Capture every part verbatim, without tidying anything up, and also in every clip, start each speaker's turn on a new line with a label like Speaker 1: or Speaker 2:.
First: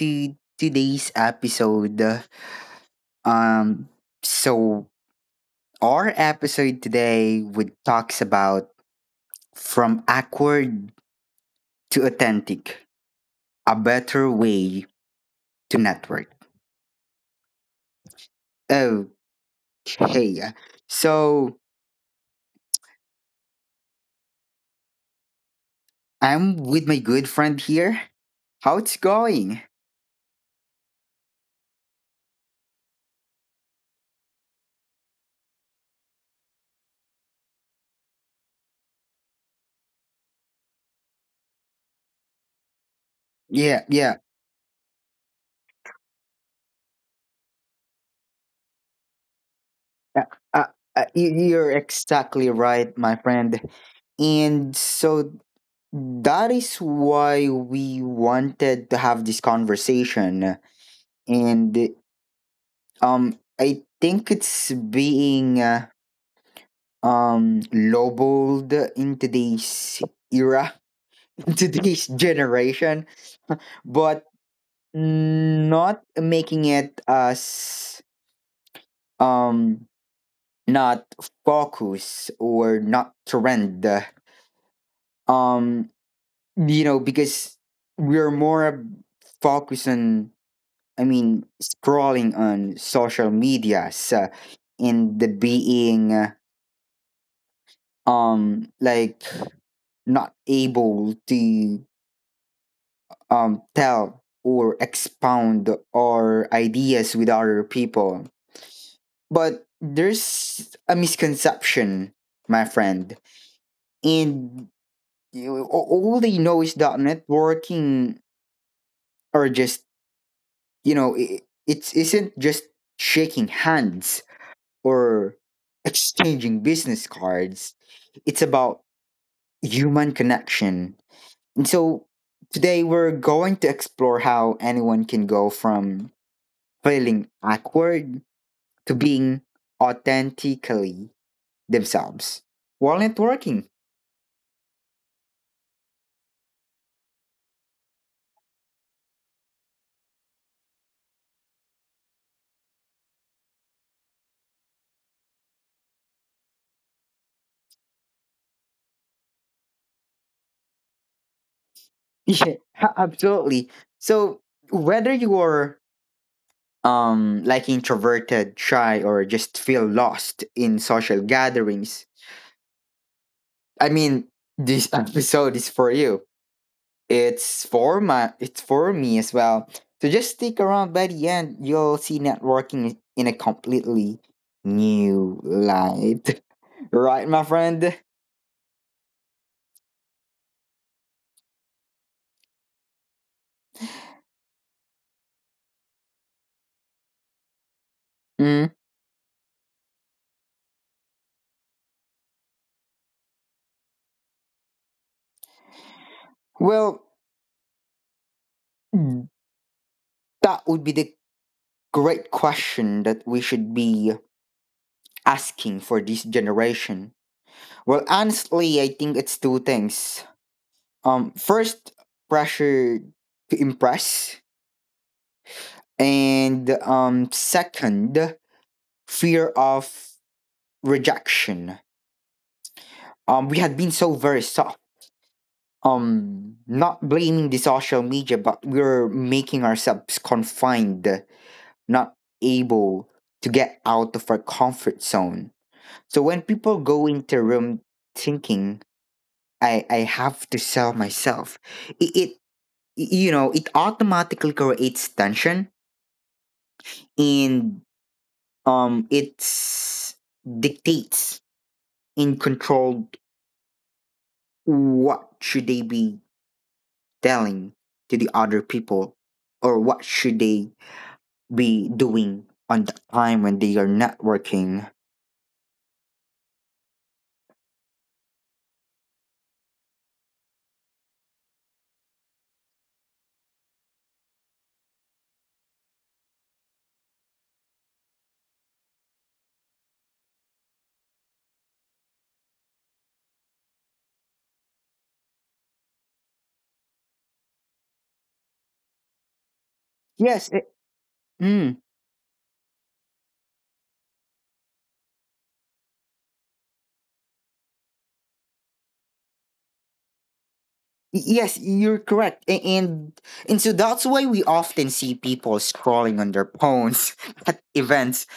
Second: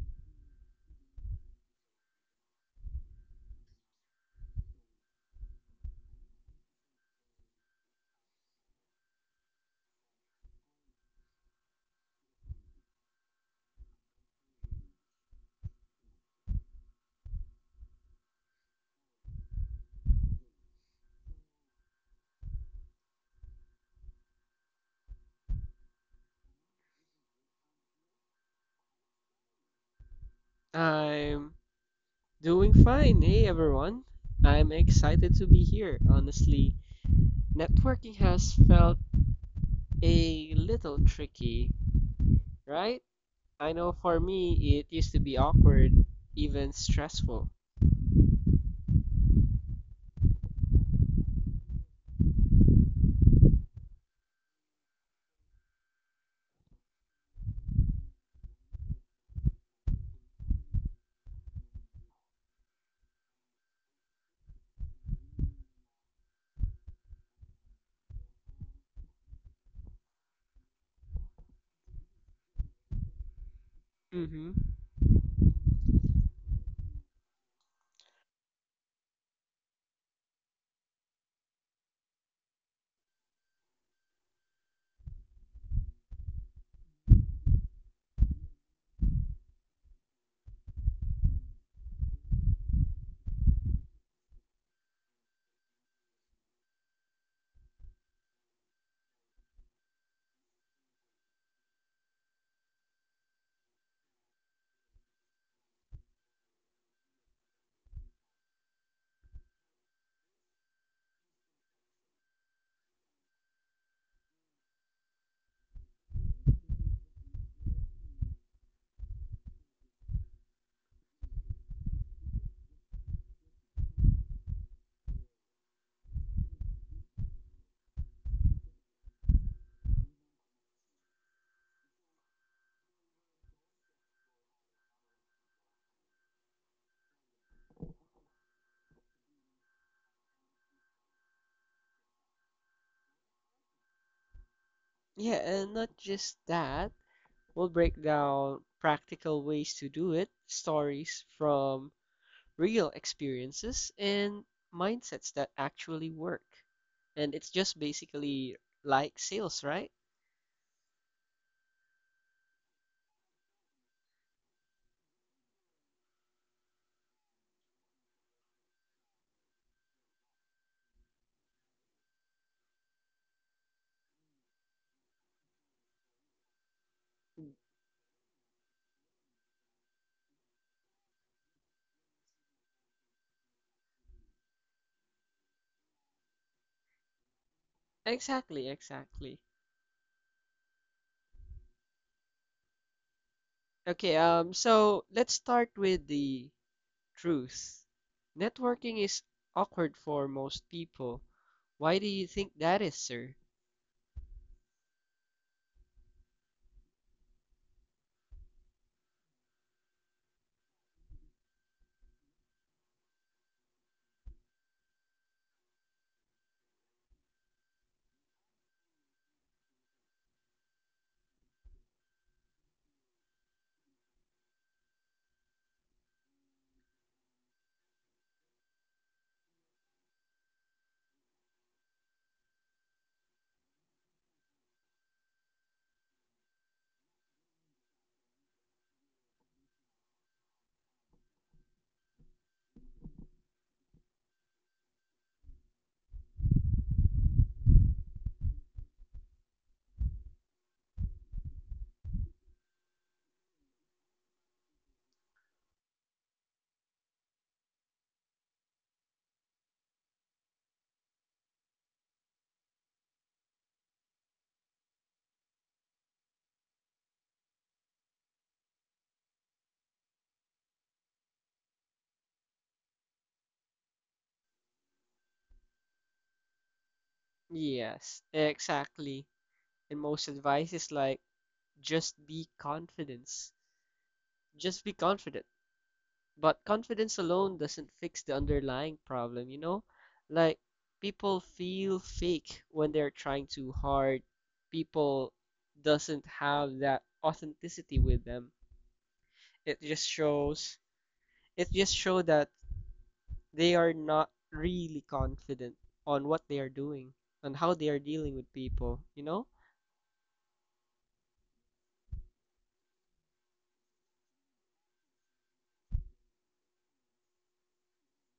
Speaker 1: to today's episode. Um, so our episode today would talks about from awkward to authentic, a better way to network. Okay, uh, so I'm with my good friend here. How it's going?
Speaker 2: I'm doing fine. Hey everyone. I'm excited to be here. Honestly, networking has felt a little tricky, right? I
Speaker 1: Yeah,
Speaker 2: know
Speaker 1: yeah.
Speaker 2: for me it used to be awkward, even stressful.
Speaker 1: Uh, uh, uh, you- you're exactly right, my friend. And so that is why we wanted to have this conversation. And um, I think it's being uh, um lowballed in today's era, in today's generation, but
Speaker 2: Mhm.
Speaker 1: not making it as um not focus or not trend. Um, you know, because we're more focused on, I mean, scrolling on social medias, uh, and the being uh, um like not able to um tell or expound our ideas with other people. But there's a misconception, my friend, and you- a- all they know is that networking are just, you know it, it isn't just shaking hands or exchanging business cards. It's about human connection. And so today we're going to explore how anyone can go from feeling awkward to being authentically themselves while networking.
Speaker 2: Yeah, and not just that. We'll break down practical ways to do it, stories from real experiences and mindsets that actually work. And it's just basically like sales, right?
Speaker 1: Yeah, a- absolutely. So whether you are um like introverted, shy, or just feel lost in social gatherings, I mean this episode is for you. It's for my it's for me as well. So just stick around by the end, you'll see networking in a completely new light. Right, my friend?
Speaker 2: Exactly, exactly. Okay, um, so let's start with the truth.
Speaker 1: Mm.
Speaker 2: Networking is awkward for most people. Why do you think that is, sir?
Speaker 1: Well, that would be the great question that we should be asking for this generation. Well, honestly, I think it's two things. Um, first, pressure to impress, and um, second, fear of rejection. Um we had been so very soft, um not blaming the social media, but we were making ourselves confined, not able to get out of our comfort zone. So when people go into a room thinking i i have to sell myself, it, it you know it automatically creates tension. And um it's dictates and controlled what should they be telling to the other people or what should they be doing on the time when they are not working.
Speaker 2: Yes, exactly. And most advice is like, just be confident. Just be confident. But confidence alone doesn't fix the underlying problem, you know? Like, people feel fake when they're trying too hard. People doesn't have that authenticity with them. It just
Speaker 1: yes eh,
Speaker 2: shows, it
Speaker 1: mm,
Speaker 2: just show that they are not really confident on what they are doing, on how they are dealing with people, you know?
Speaker 1: y- yes you're correct. A- and and so that's why we often see people scrolling on their phones at events.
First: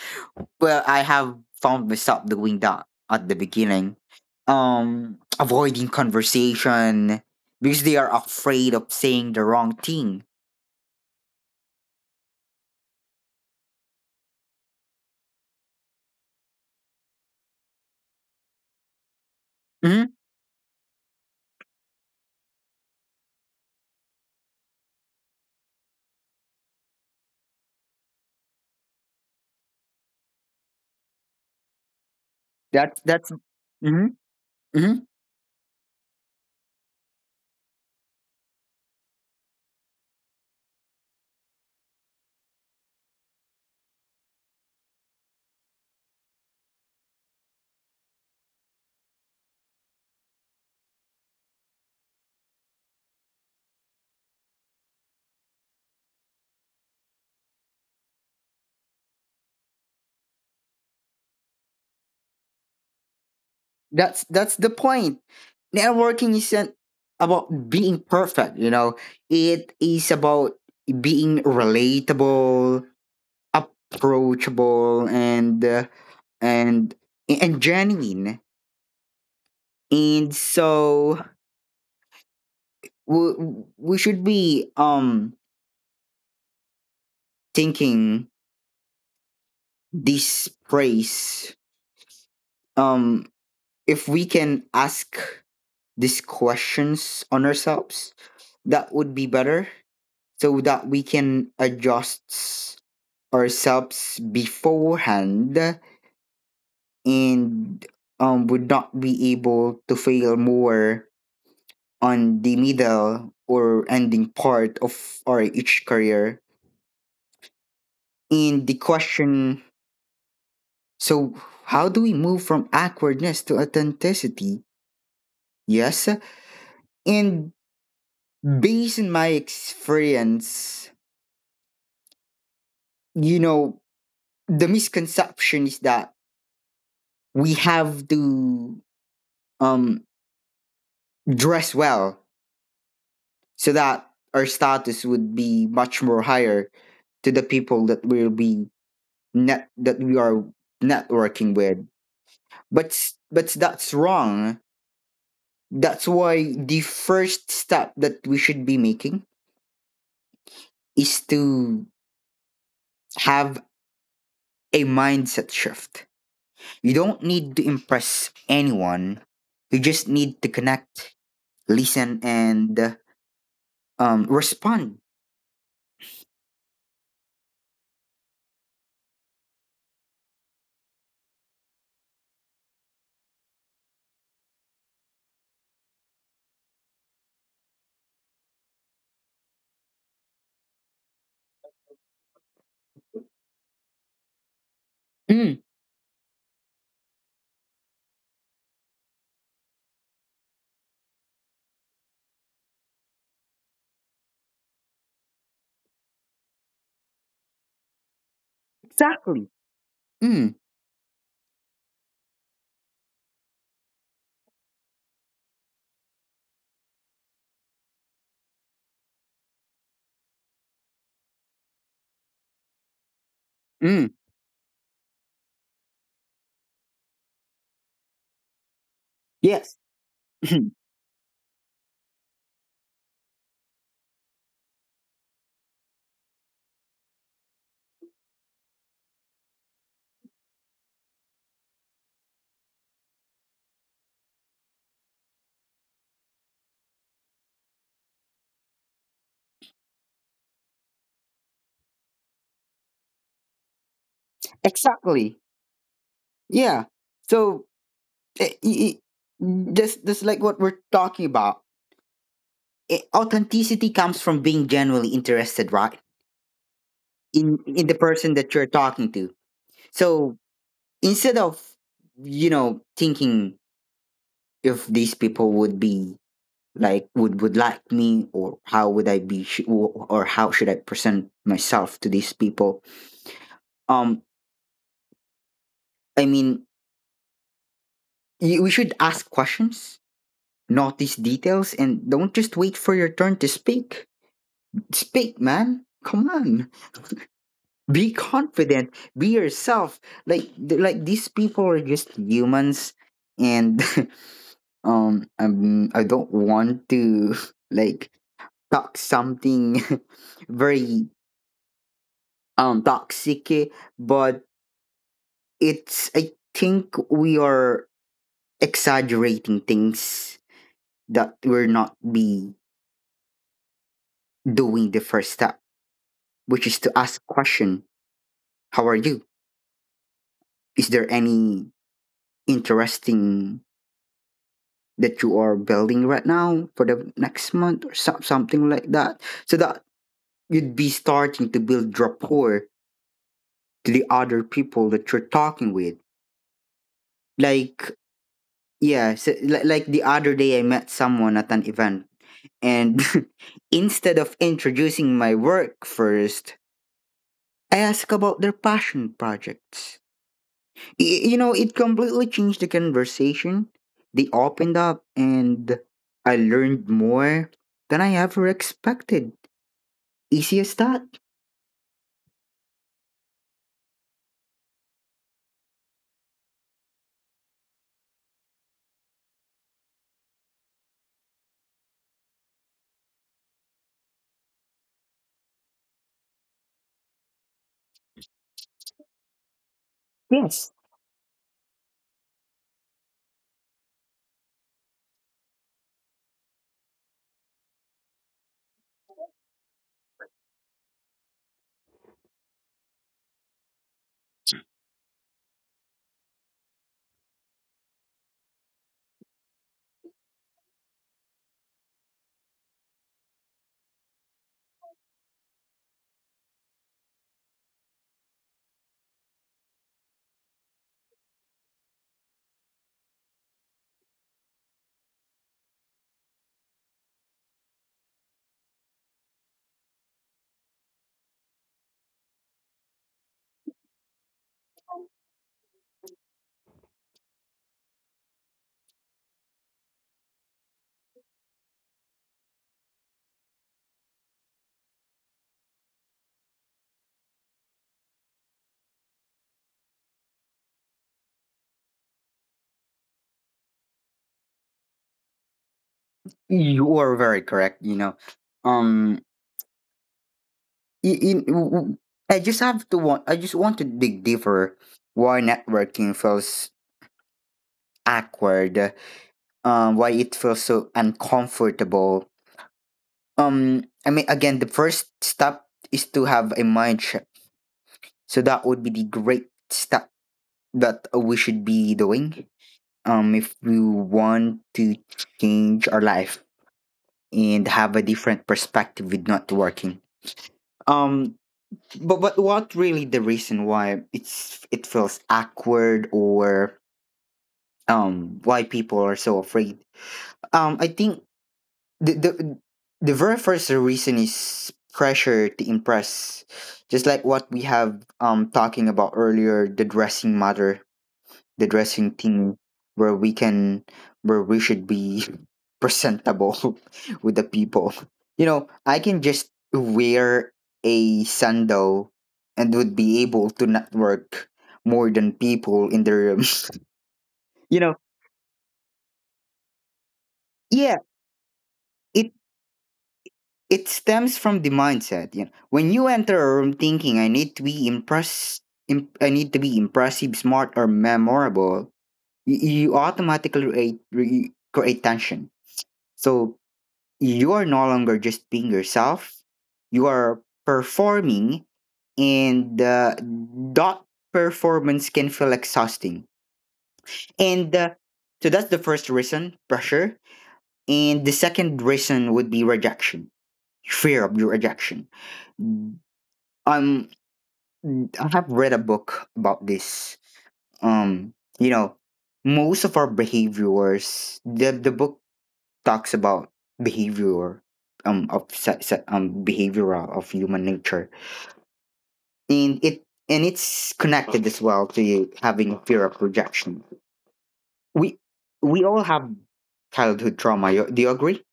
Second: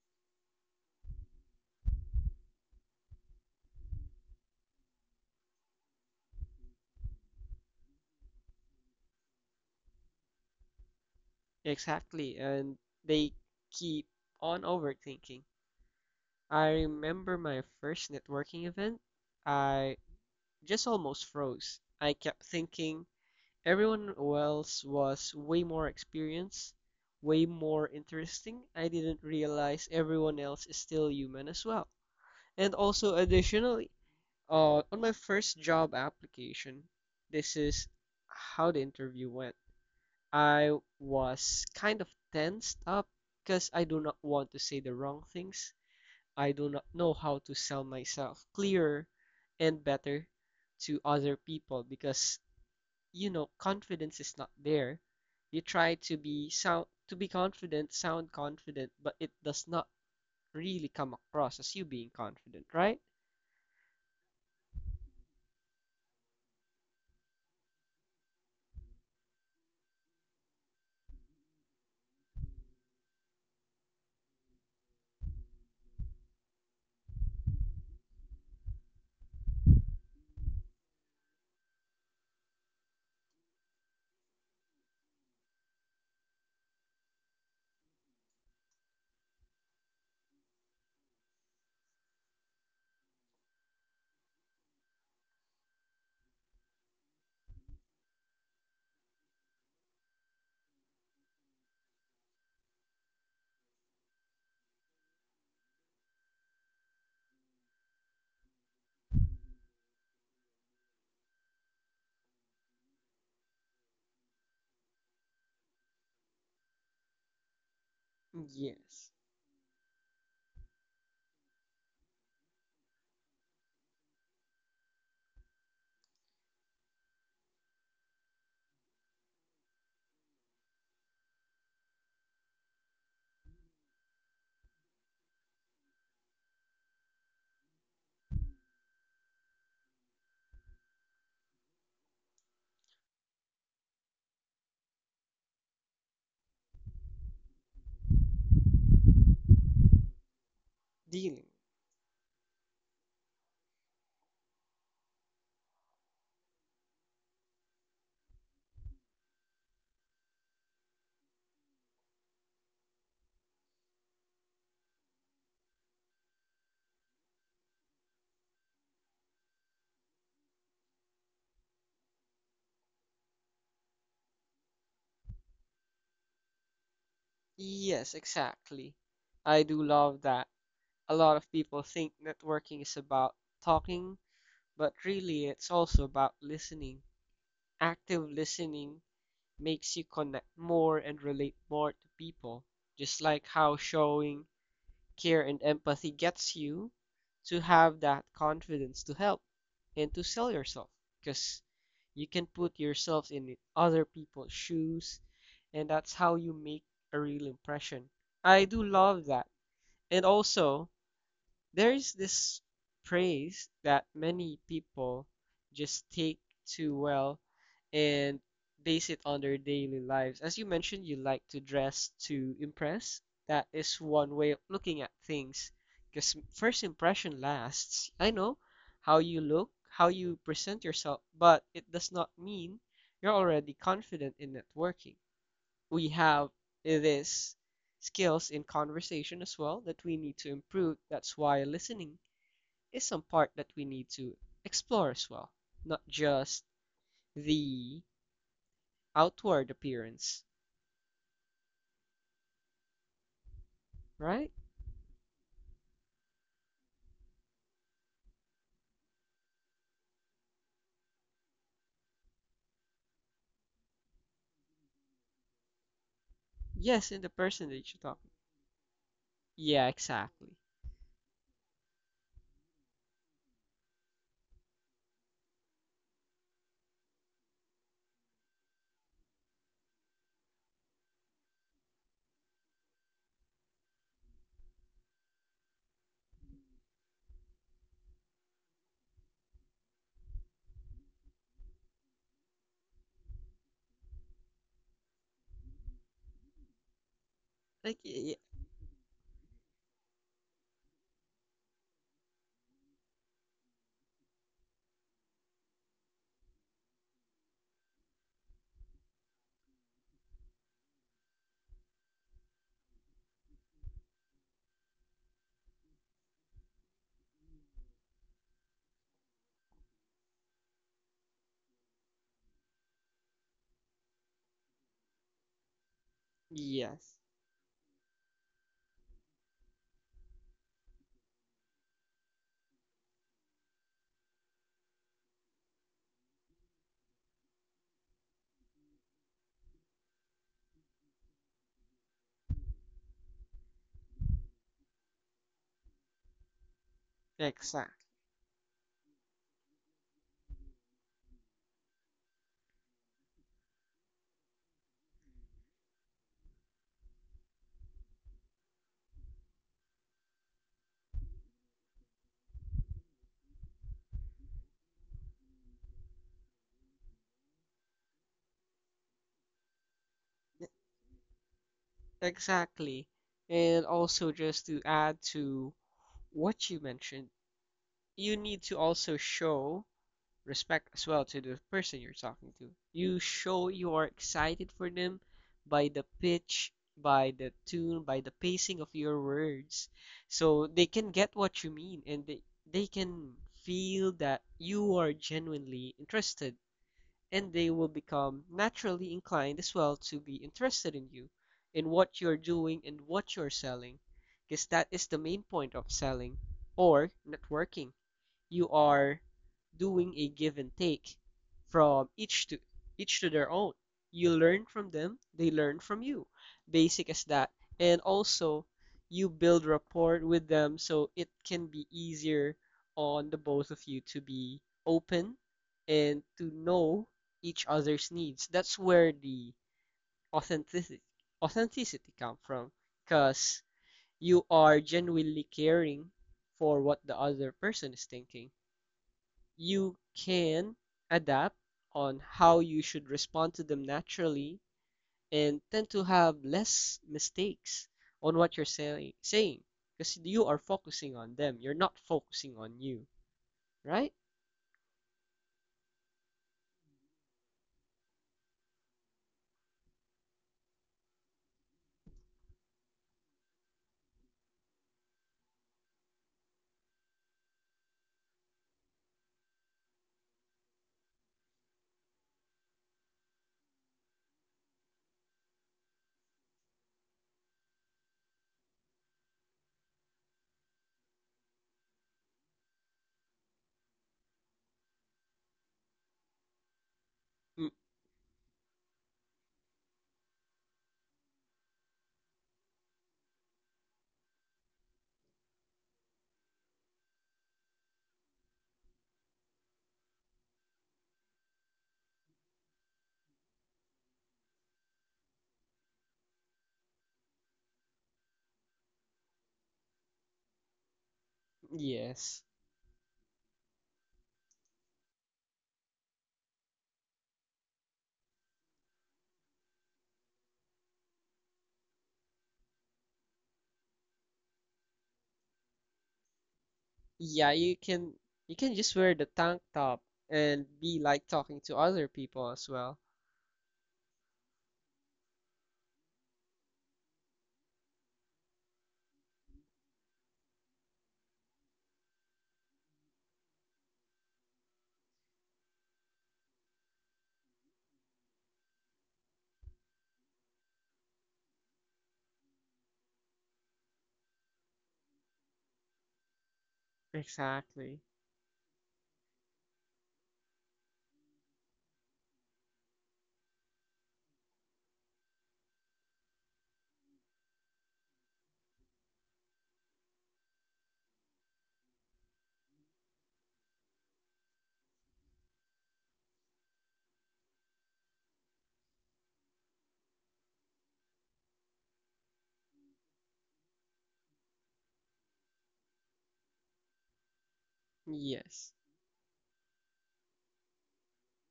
Speaker 1: Well, I have found myself doing that at the beginning, um avoiding conversation because they are afraid of saying the wrong thing.
Speaker 2: Exactly, and they keep on overthinking. I remember my first networking event. I
Speaker 1: Hmm.
Speaker 2: just almost froze. I kept thinking everyone else was way more experienced, way more interesting. I didn't realize everyone else is still human as well. And
Speaker 1: that's
Speaker 2: also,
Speaker 1: that's
Speaker 2: additionally,
Speaker 1: Mhm,
Speaker 2: uh, on
Speaker 1: mhm.
Speaker 2: my first job application, this is how the interview went. I was kind of tensed up because I do not want to say the wrong things. I do not know how to sell myself clearer and better to other people, because you know confidence is not there. You try to be sound to be confident, sound confident, but it does not really come across as you being confident, right?
Speaker 1: That's that's the point. Networking isn't about being perfect, you know. It is about being relatable, approachable, and uh, and and genuine. And so we, we should be um thinking this praise, um if we can ask these questions on ourselves, that would be better, so that we can adjust ourselves beforehand and, um, would not be able to fail more on the middle or ending part of our each career. And the
Speaker 2: Yes.
Speaker 1: question, so, how do we move from awkwardness to authenticity? Yes. And based on my experience, you know, the misconception is that we have to um dress well so that our status would be much more higher to the people that we'll be net that we are
Speaker 2: Dealing.
Speaker 1: networking with. But s- but that's wrong. That's why the first step that we should be making is to have a mindset shift. You don't need to impress anyone. You just need to connect, listen, and uh, um respond.
Speaker 2: Yes, exactly. I do love that. A lot of people think networking is about talking, but really it's also about listening. Active listening makes you connect more and relate more to people, just like how showing care
Speaker 1: Mm,
Speaker 2: and empathy gets you to have that confidence to help and to sell yourself, because you can put yourself in other people's shoes and that's how you make a real impression. I do love
Speaker 1: exactly.
Speaker 2: that. And
Speaker 1: Mm,
Speaker 2: also, there is this praise that many people just take too well and base it on their daily lives. As you mentioned, you like to dress to impress. That is
Speaker 1: mm.
Speaker 2: one way of looking at things because first impression lasts. I know how you look,
Speaker 1: Yes.
Speaker 2: how you present yourself, but it does not mean you're already confident in networking. We have this skills in conversation as well that we need to improve. That's why listening is some part that we need to explore as well, not just the outward appearance, right?
Speaker 1: Exactly. Yeah. So i i this this like what we're talking about. I Authenticity comes from being genuinely interested, right?
Speaker 2: Yes, in the
Speaker 1: In
Speaker 2: person that
Speaker 1: in the
Speaker 2: you're talking.
Speaker 1: person that you're talking to.
Speaker 2: Yeah,
Speaker 1: So
Speaker 2: exactly.
Speaker 1: instead of, you know thinking if these people would be like would would like me, or how would I be sh- or or how should I present myself to these people? Um, I mean, y- we should ask questions. Notice details and don't just wait for your turn to speak. Speak, man. Come on.
Speaker 2: Like
Speaker 1: Be
Speaker 2: y-
Speaker 1: confident. Be yourself. Like th- like these people are just humans, and um um, I don't want to like talk something very um toxic, eh, but it's I think we are exaggerating things, that we're not be doing the first step, which is to
Speaker 2: yes,
Speaker 1: ask question. How are you? Is there any interesting that you are building right now for the next month or so- something like that? So that you'd be starting to build rapport to the other people that you're talking with. Like,
Speaker 2: exactly,
Speaker 1: yeah, so, li- like the other day I met someone at an event and instead of introducing my work first, I ask about their passion projects. Y- you know, it completely changed the conversation. They opened up and I learned more than I ever expected. Easy as that.
Speaker 2: exactly. And also just to add to what you mentioned, you need to also show respect as well to the person you're talking to. You show you are excited for them by the pitch, by the tune, by the pacing of your words. So
Speaker 1: Yes.
Speaker 2: they can get what you mean, and they, they can feel that you are genuinely interested and they will become naturally inclined as well to be interested in you, in what you're doing and what you're selling, because that is the main point of selling or networking. You are doing a give and take from each to each to their own. You learn from them, they learn from you. Basic as that. And also you build rapport with them so it can be easier on the both of you to be open and to know each other's needs. That's where the authenticity authenticity come from, because you are genuinely caring for what the other person is thinking. You can adapt on how you should respond to them naturally and tend to have less mistakes on what you're saying saying, because you are focusing on them, you're not focusing on you, right?
Speaker 1: You are very correct. You know, um, i- in, w- w- I just have to want. I just want to dig deeper. Why networking feels awkward? Um, why it feels so uncomfortable? Um, I mean, again, the first step is to have a mind shift. So that would be the great step that we should be doing. Um, if we want to change our life and
Speaker 2: Mm,
Speaker 1: have a different perspective with networking. Um, but but what really the reason why it's it feels awkward, or um why people are so afraid, um I think the the, the very first reason is pressure to impress, just like what we have um talking about earlier, the dressing matter, the dressing
Speaker 2: yes,
Speaker 1: team, where we can where we should be presentable with the people. You know, I can just wear a sando and would be able to network more than people in the room.
Speaker 2: yeah, you
Speaker 1: you know,
Speaker 2: can you can just wear the tank top and
Speaker 1: yeah,
Speaker 2: be like talking to other
Speaker 1: it
Speaker 2: people as well.
Speaker 1: it stems from the mindset. You know, when you enter a room thinking I need to be impressed, imp- I need to be impressive, smart, or memorable, you, you automatically create, re- create tension. So you are no longer just being yourself, you are performing, and uh, that performance can feel exhausting. And uh,
Speaker 2: Exactly.
Speaker 1: so that's the first reason, pressure. And the second reason would be rejection, fear of your rejection. um I have read a book about this. um you know Most of our behaviors, the the book talks about behavior, um of se- se- um behavioral of human nature, and it and it's connected as well to having a fear of rejection. we
Speaker 2: Yes,
Speaker 1: we all have childhood trauma. You- do you agree?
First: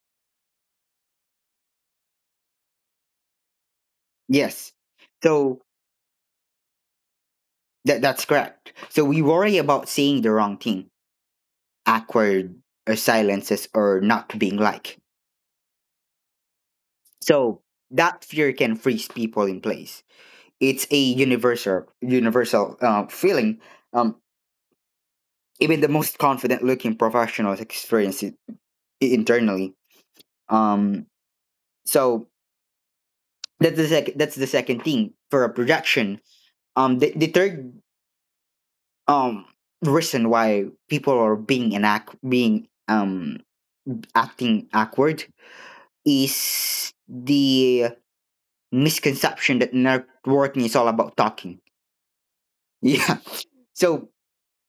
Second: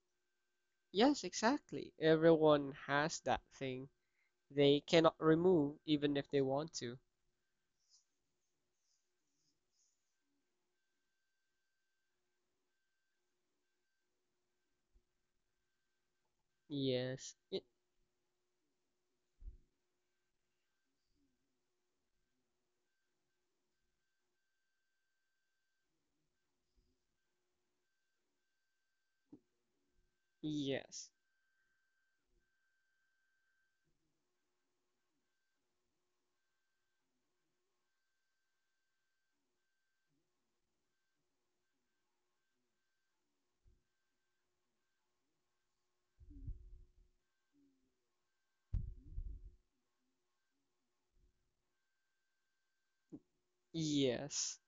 Speaker 2: yes, exactly, everyone has that thing
Speaker 1: Yes.
Speaker 2: they cannot
Speaker 1: So
Speaker 2: remove even if they want to.
Speaker 1: that that's correct. So we worry about saying the wrong thing, awkward or silences, or not being liked.
Speaker 2: Yes. y-
Speaker 1: So that fear can freeze people in place. It's a universal universal uh, feeling. um Even the most confident looking professionals experience it internally. um
Speaker 2: Yes.
Speaker 1: so that's the second that's the second thing, for a projection. Um the, the third um reason why people are being an act being um acting awkward is the misconception that networking is all about talking. Yeah. So,
Speaker 2: Yes.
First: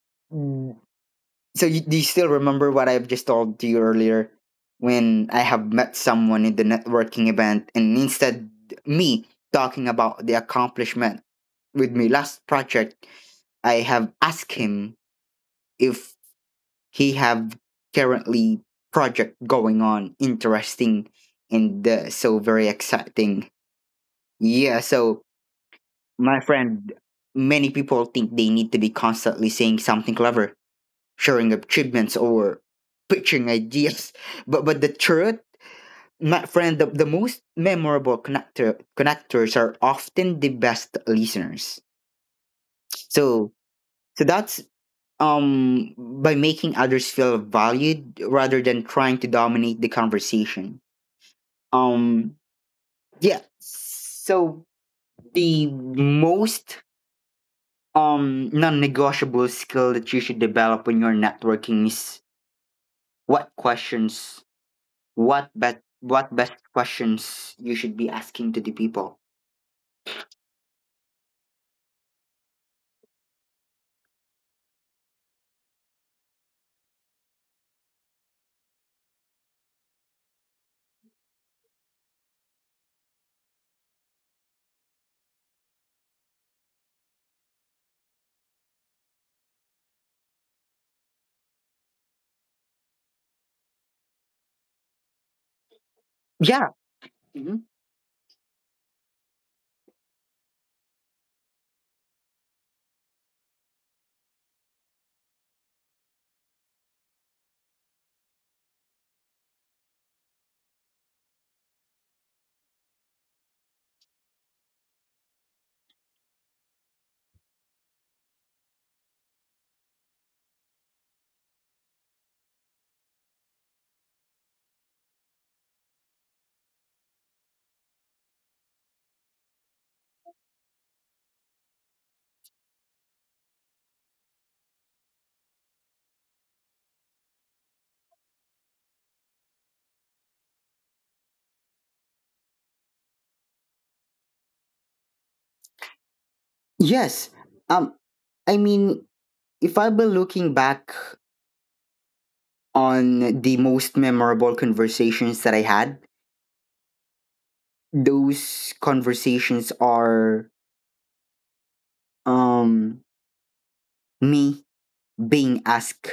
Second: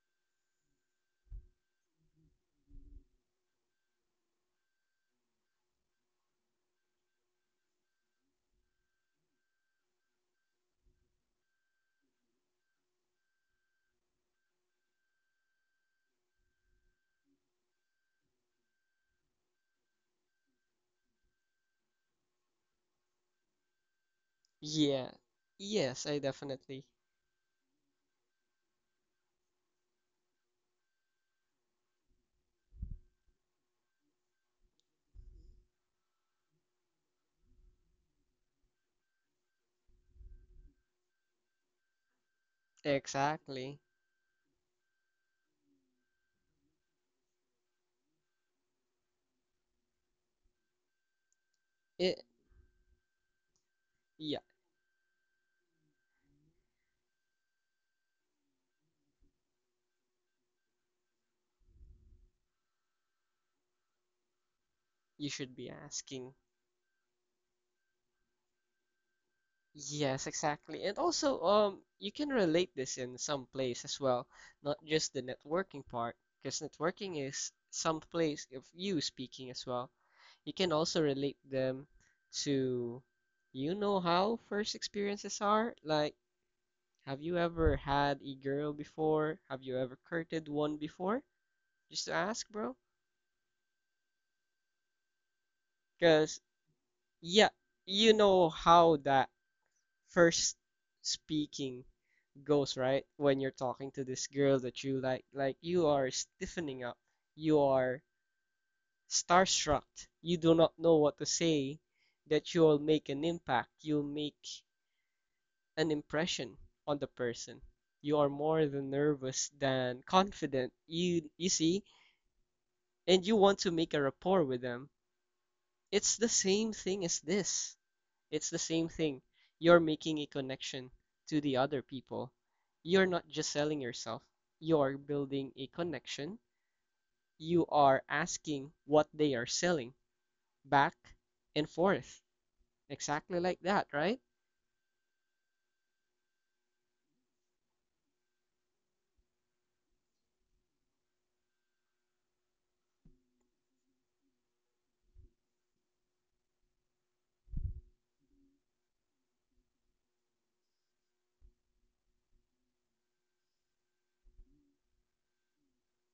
Speaker 1: So you, do you still remember what I've just told to you earlier, when I have met someone in the networking event, and instead me talking about the accomplishment with my last project, I have asked him if he have currently project going on interesting and, uh, so very exciting. Yeah,
Speaker 2: Yeah.
Speaker 1: so
Speaker 2: Yes, I
Speaker 1: my
Speaker 2: definitely.
Speaker 1: friend, many people think they need to be constantly saying something clever, sharing achievements or pitching ideas. But but the truth, my friend, the, the most memorable connector connectors are often the best listeners. So
Speaker 2: Exactly.
Speaker 1: so that's, um by making others feel valued rather than trying to dominate the conversation.
Speaker 2: It,
Speaker 1: Um yeah.
Speaker 2: yeah,
Speaker 1: So the most um non-negotiable skill that you should develop when you're networking is what questions
Speaker 2: you
Speaker 1: what
Speaker 2: should be
Speaker 1: best what
Speaker 2: asking.
Speaker 1: best questions you should be asking to the people.
Speaker 2: Yes, exactly. And also, um, you can relate this in some place as well, not just the networking part, because networking is some place of you speaking as well. You can also relate them to, you know how first experiences are? Like, Have you ever had a girl before? Have you ever courted one before? Just to ask, bro. Because,
Speaker 1: Yeah.
Speaker 2: yeah,
Speaker 1: Mhm.
Speaker 2: you know how that first speaking goes, right? When you're talking to this girl that you like, like you are stiffening up, you are starstruck, you do not know what to say, that you'll make an impact, you'll make an impression on the person. You are more than nervous than confident. You you see, and you want to make a rapport with them, it's the same thing as this. It's the same thing. You're making a connection to the other people. You're not just selling yourself, you're building a connection. You are asking what they are selling back and forth. Exactly like that, right?
Speaker 1: Yes. um I mean, if I've been looking back on the most memorable conversations that I had, those conversations are um me being asked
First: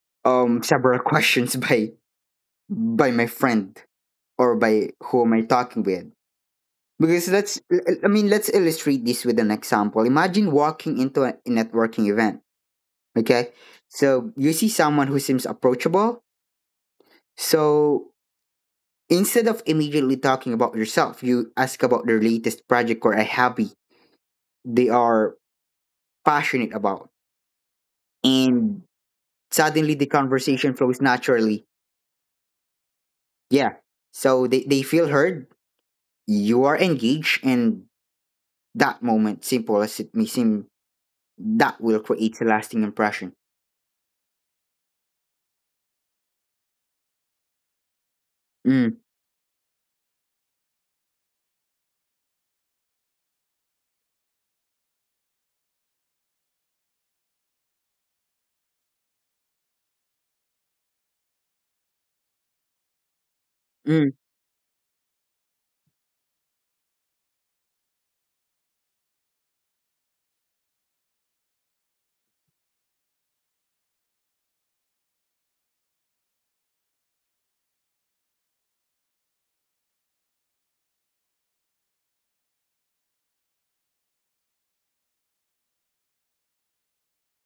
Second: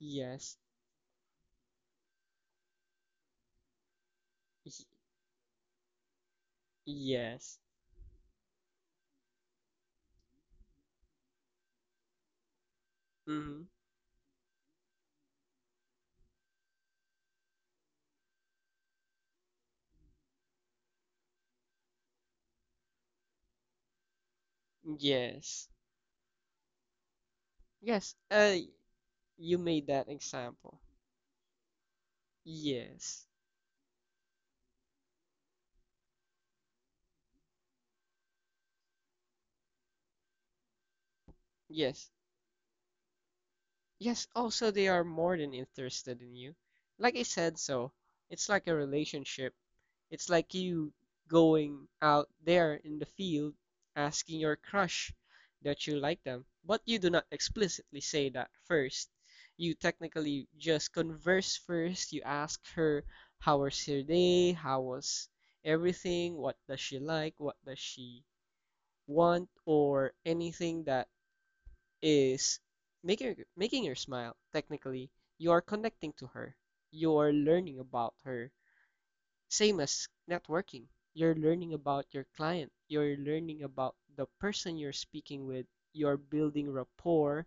Speaker 2: Yes.
Speaker 1: um several questions by by my friend, or
Speaker 2: Y-
Speaker 1: by who am I talking with. Because
Speaker 2: Yes.
Speaker 1: let's I mean let's illustrate this with an example. Imagine walking into a networking event. Okay.
Speaker 2: Mhm.
Speaker 1: So you see someone who seems approachable. So instead of immediately talking about yourself, you ask about their latest project or a hobby they are
Speaker 2: Yes.
Speaker 1: passionate about.
Speaker 2: Yes. Uh,
Speaker 1: And
Speaker 2: you made
Speaker 1: suddenly the
Speaker 2: that
Speaker 1: conversation
Speaker 2: example.
Speaker 1: flows naturally.
Speaker 2: Yes.
Speaker 1: Yeah. So they, they feel heard, you are engaged, and that moment, simple as it may seem, that will
Speaker 2: Yes.
Speaker 1: create a lasting impression.
Speaker 2: Yes, also they are more than interested in you. Like I said, so it's like a
Speaker 1: Mm,
Speaker 2: relationship. It's like you going out there in the field asking your crush that you like them, but you do not explicitly say that first. You technically just converse first. You ask her how was her
Speaker 1: mm,
Speaker 2: day, how was everything, what does she like, what does she want, or anything that is making her- making her smile. Technically, you are connecting to her. You are learning about her. Same as networking. You're learning about your client. You're learning about the person you're speaking with. You're building rapport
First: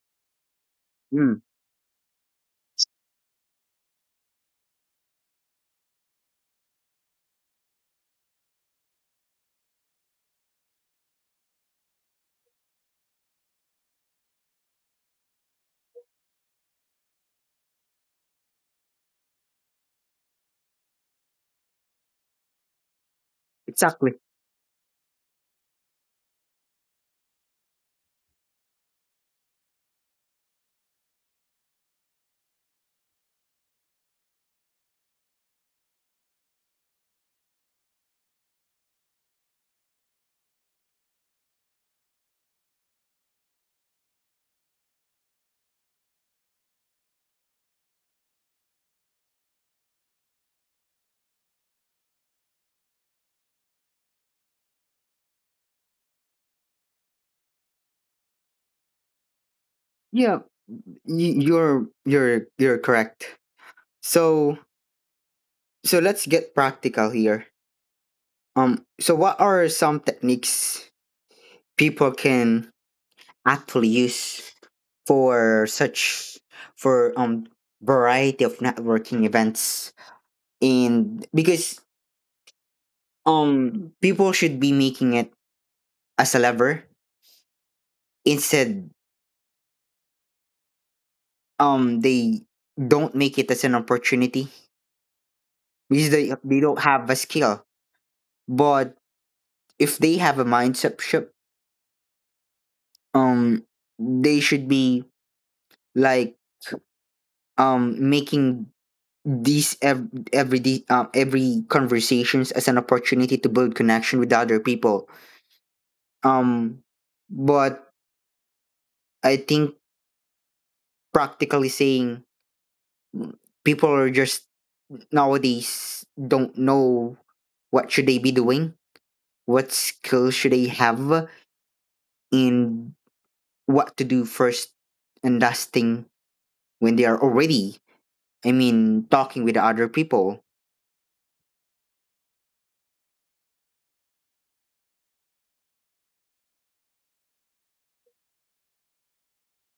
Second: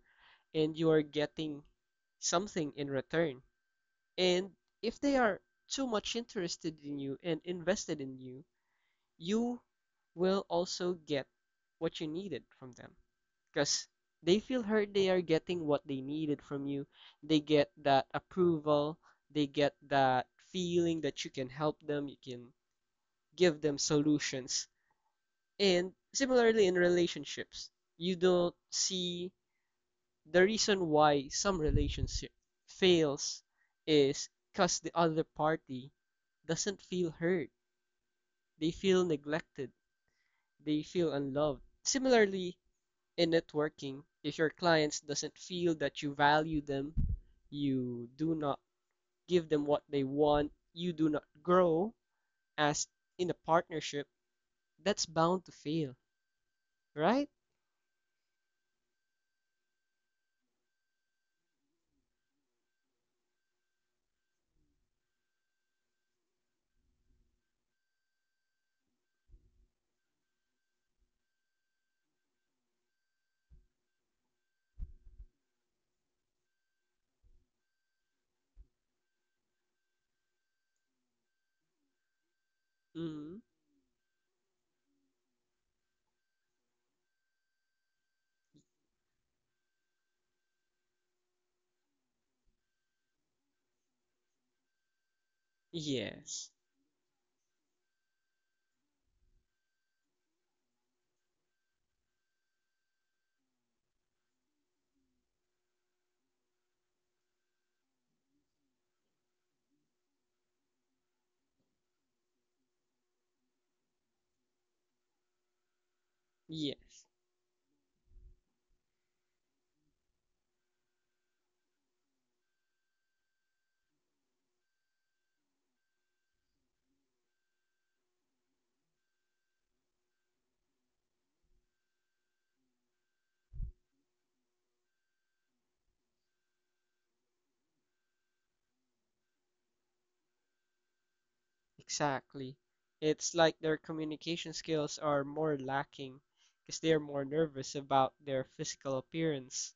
Speaker 2: and you are
Speaker 1: mm.
Speaker 2: getting something in return. And if they are too much interested in you and invested in you, you will also get what you needed from them because they feel hurt, they are getting what they needed from you. They get that approval, they get that feeling that you can help them, you can give them
Speaker 1: Exactly.
Speaker 2: solutions. And similarly in relationships, you don't see the reason why some relationship fails is because the other party doesn't feel hurt, they feel neglected, they feel unloved. Similarly in networking, if your clients doesn't feel that you value them, you do not give them what they want, you do not grow as in a partnership. That's bound to fail, right?
Speaker 1: Yeah, y- you're you're you're correct. So So let's get practical here. Um, so what are some techniques people can actually use for such for um variety of networking events. And because
Speaker 2: Hmm.
Speaker 1: um People should be making it as a lever instead. Um they don't make it as an opportunity because they
Speaker 2: Yes.
Speaker 1: they don't have a skill, but if they have a mindset shift, um they should be like um making these ev- every de- um, every conversations as an opportunity to build connection with other people. um
Speaker 2: Yes.
Speaker 1: but i think, practically saying, people are just nowadays don't know what should they be doing, what skills should they have, and what to do first and last thing when they are already, i mean, talking with other people.
Speaker 2: Exactly. It's like their communication skills are more lacking because they are more nervous about their physical appearance.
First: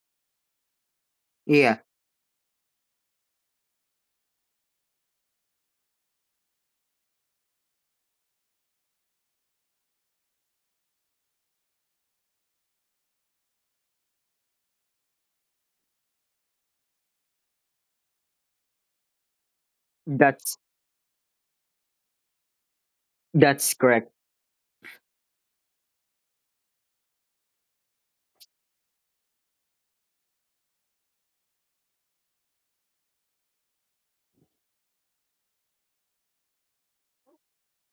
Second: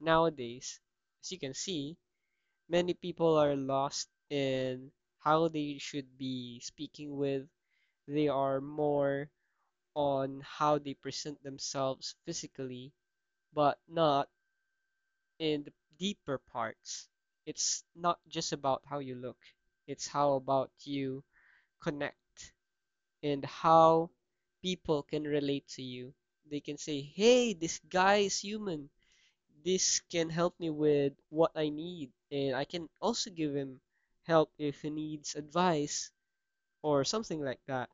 Speaker 2: Nowadays, as you can
Speaker 1: Yeah,
Speaker 2: see, many people are lost in how they should be speaking with. They are more on how they present themselves physically, but not in the deeper parts. It's not just about how you look, it's how
Speaker 1: that's
Speaker 2: about you connect and
Speaker 1: that's
Speaker 2: how
Speaker 1: correct.
Speaker 2: people can relate to you. They can say, hey, this guy is human, this can help me with what I need, and I can also give him help if he needs advice or something like that.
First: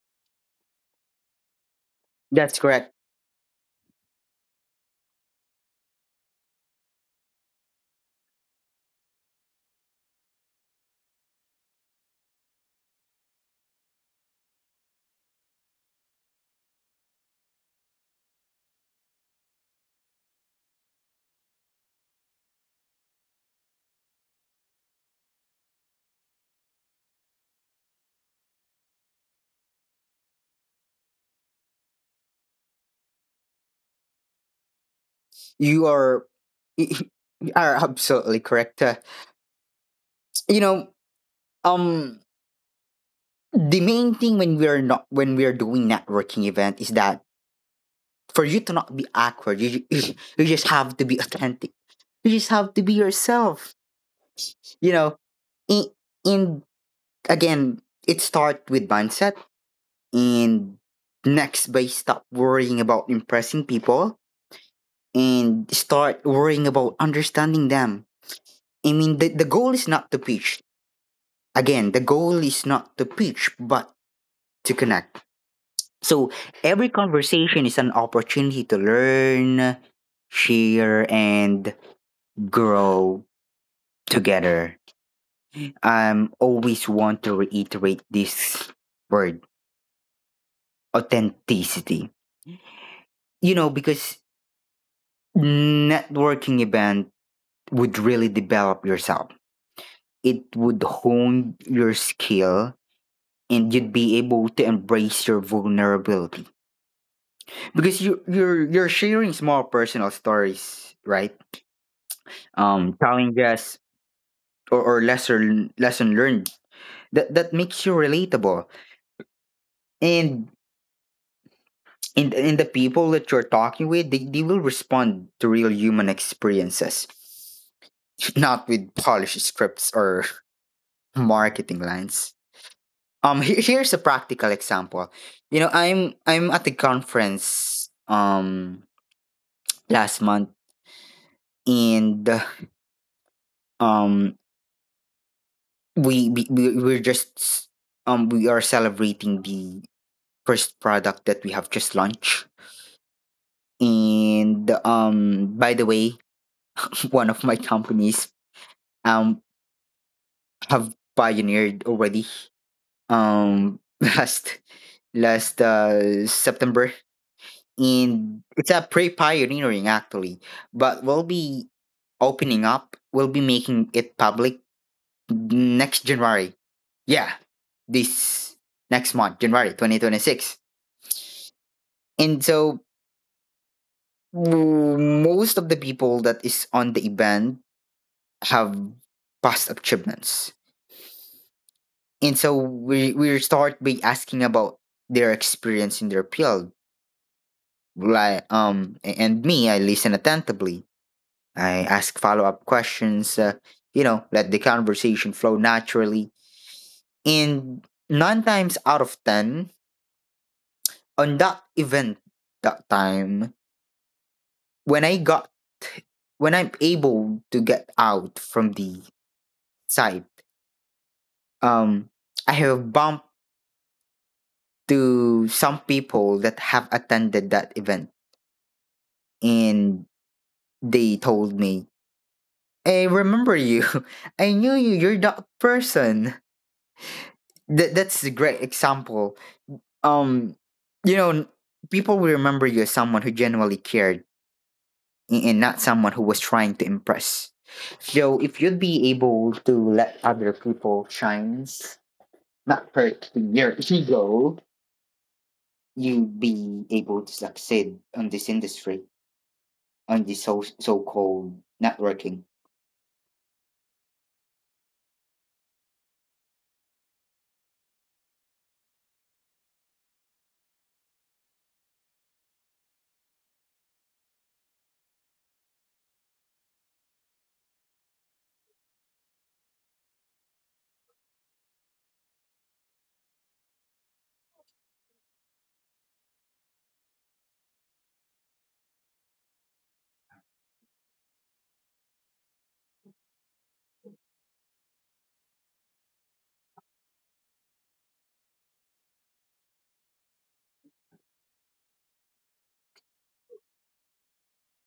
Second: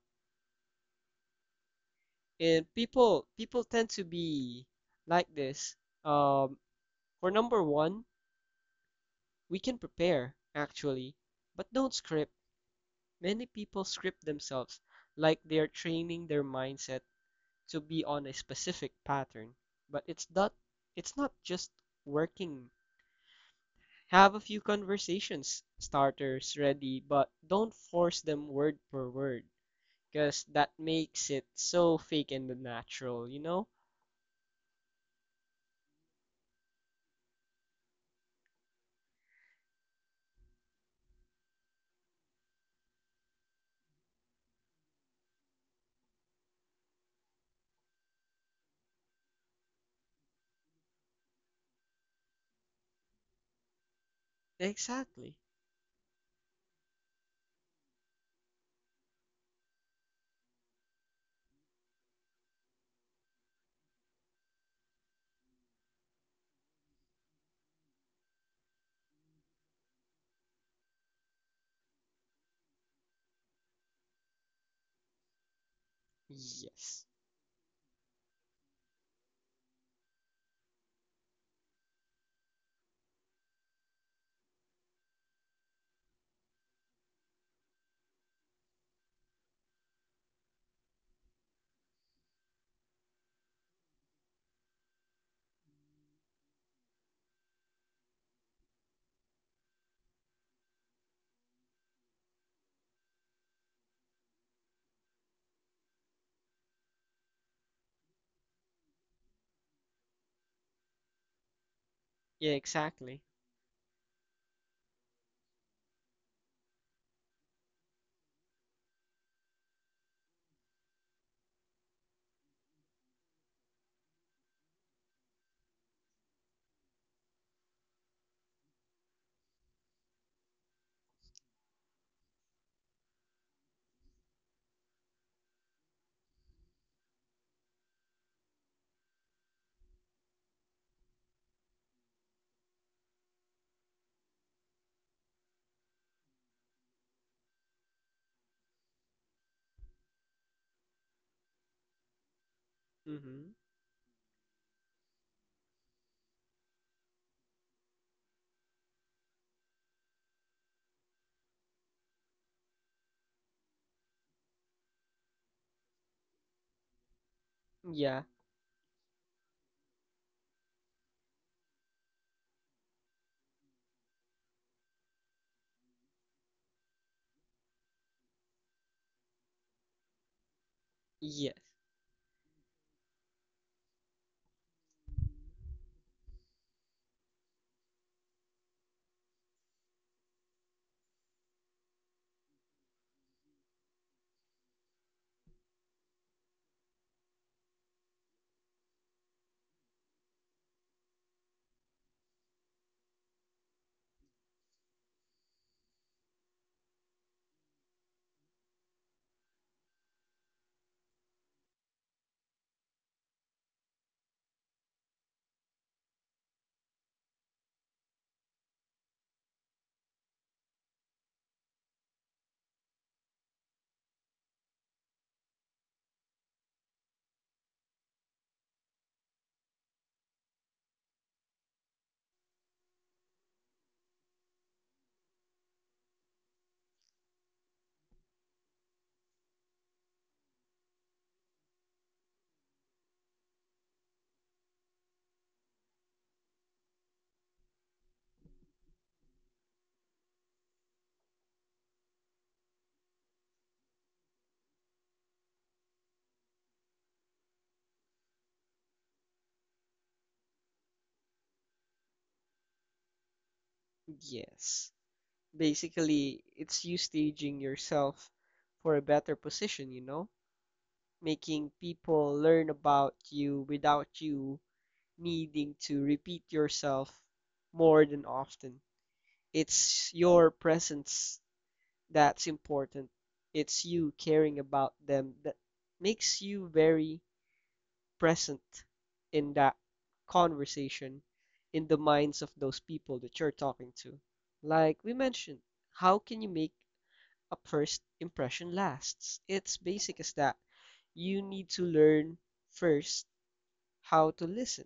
Speaker 1: That's
Speaker 2: And
Speaker 1: correct.
Speaker 2: people people tend to be like this. Um, for number one, we can prepare actually, but don't script. Many people script themselves like they're training their mindset to be on a specific pattern, but it's not it's not just working. Have a few conversations starters ready, but don't force them word per word because that makes it so fake and unnatural, you know?
Speaker 1: You are you are absolutely correct. Uh, you know, um, the main thing when we are not when we are doing networking event is that for you to not be awkward, you you, you just have to be authentic. You just have to be yourself. You know,
Speaker 2: Exactly.
Speaker 1: in, in again, it starts with mindset, and next by stop worrying about impressing people and start worrying about understanding them. I mean, the, the goal is not to pitch. Again, the goal is not to preach, but to connect. So every
Speaker 2: Yes.
Speaker 1: conversation is an opportunity to learn, share, and grow together. I always want to reiterate this word, authenticity. You know, because networking event would really develop yourself. It would hone your skill and you'd be able to embrace your vulnerability because you you're you're sharing small personal stories, right?
Speaker 2: Yeah,
Speaker 1: Um
Speaker 2: exactly.
Speaker 1: challenges or, or lesser lesson learned, that that makes you relatable, and in in the people that you're talking with, they, they will respond to real human experiences, not with polished scripts or marketing lines. um here, here's a practical example. You know, i'm i'm at a conference, um last month, and um we we we- we're just um we are celebrating the first product that we have just launched.
Speaker 2: Mm-hmm.
Speaker 1: And um by the way, one of my companies um have pioneered already, um last last uh September,
Speaker 2: Yeah.
Speaker 1: and it's a pre-pioneering actually, but we'll be opening up, we'll be making it public next January. Yeah, this next month, January twenty twenty-six.
Speaker 2: Yes.
Speaker 1: And so w- most of the people that is on the event have past achievements. And so we we start by asking about their experience in their field. Like, um a- and me, I listen attentively. I ask follow up questions. Uh, you know, let the conversation flow naturally. And nine times out of ten, on that event, that time, when I got when I'm able to get out from the site, um I have bumped to some people that have attended that event, and they told me, I remember you. I knew you. You're that person. That that's a great example. Um, you know, people will remember you as someone who genuinely cared, and and not someone who was trying to impress. So if you'd be able to let other people shine, not hurt your ego, you be able to succeed on this industry, on this so so called networking.
Speaker 2: Yes. Basically, it's you staging yourself for a better position, you know? Making people learn about you without you needing to repeat yourself more than often. It's your presence that's important. It's you caring about them that makes you very present in that conversation in the minds of those people that you're talking to. Like we mentioned, how can you make a first impression lasts? It's basic as that. You need to learn first how to listen.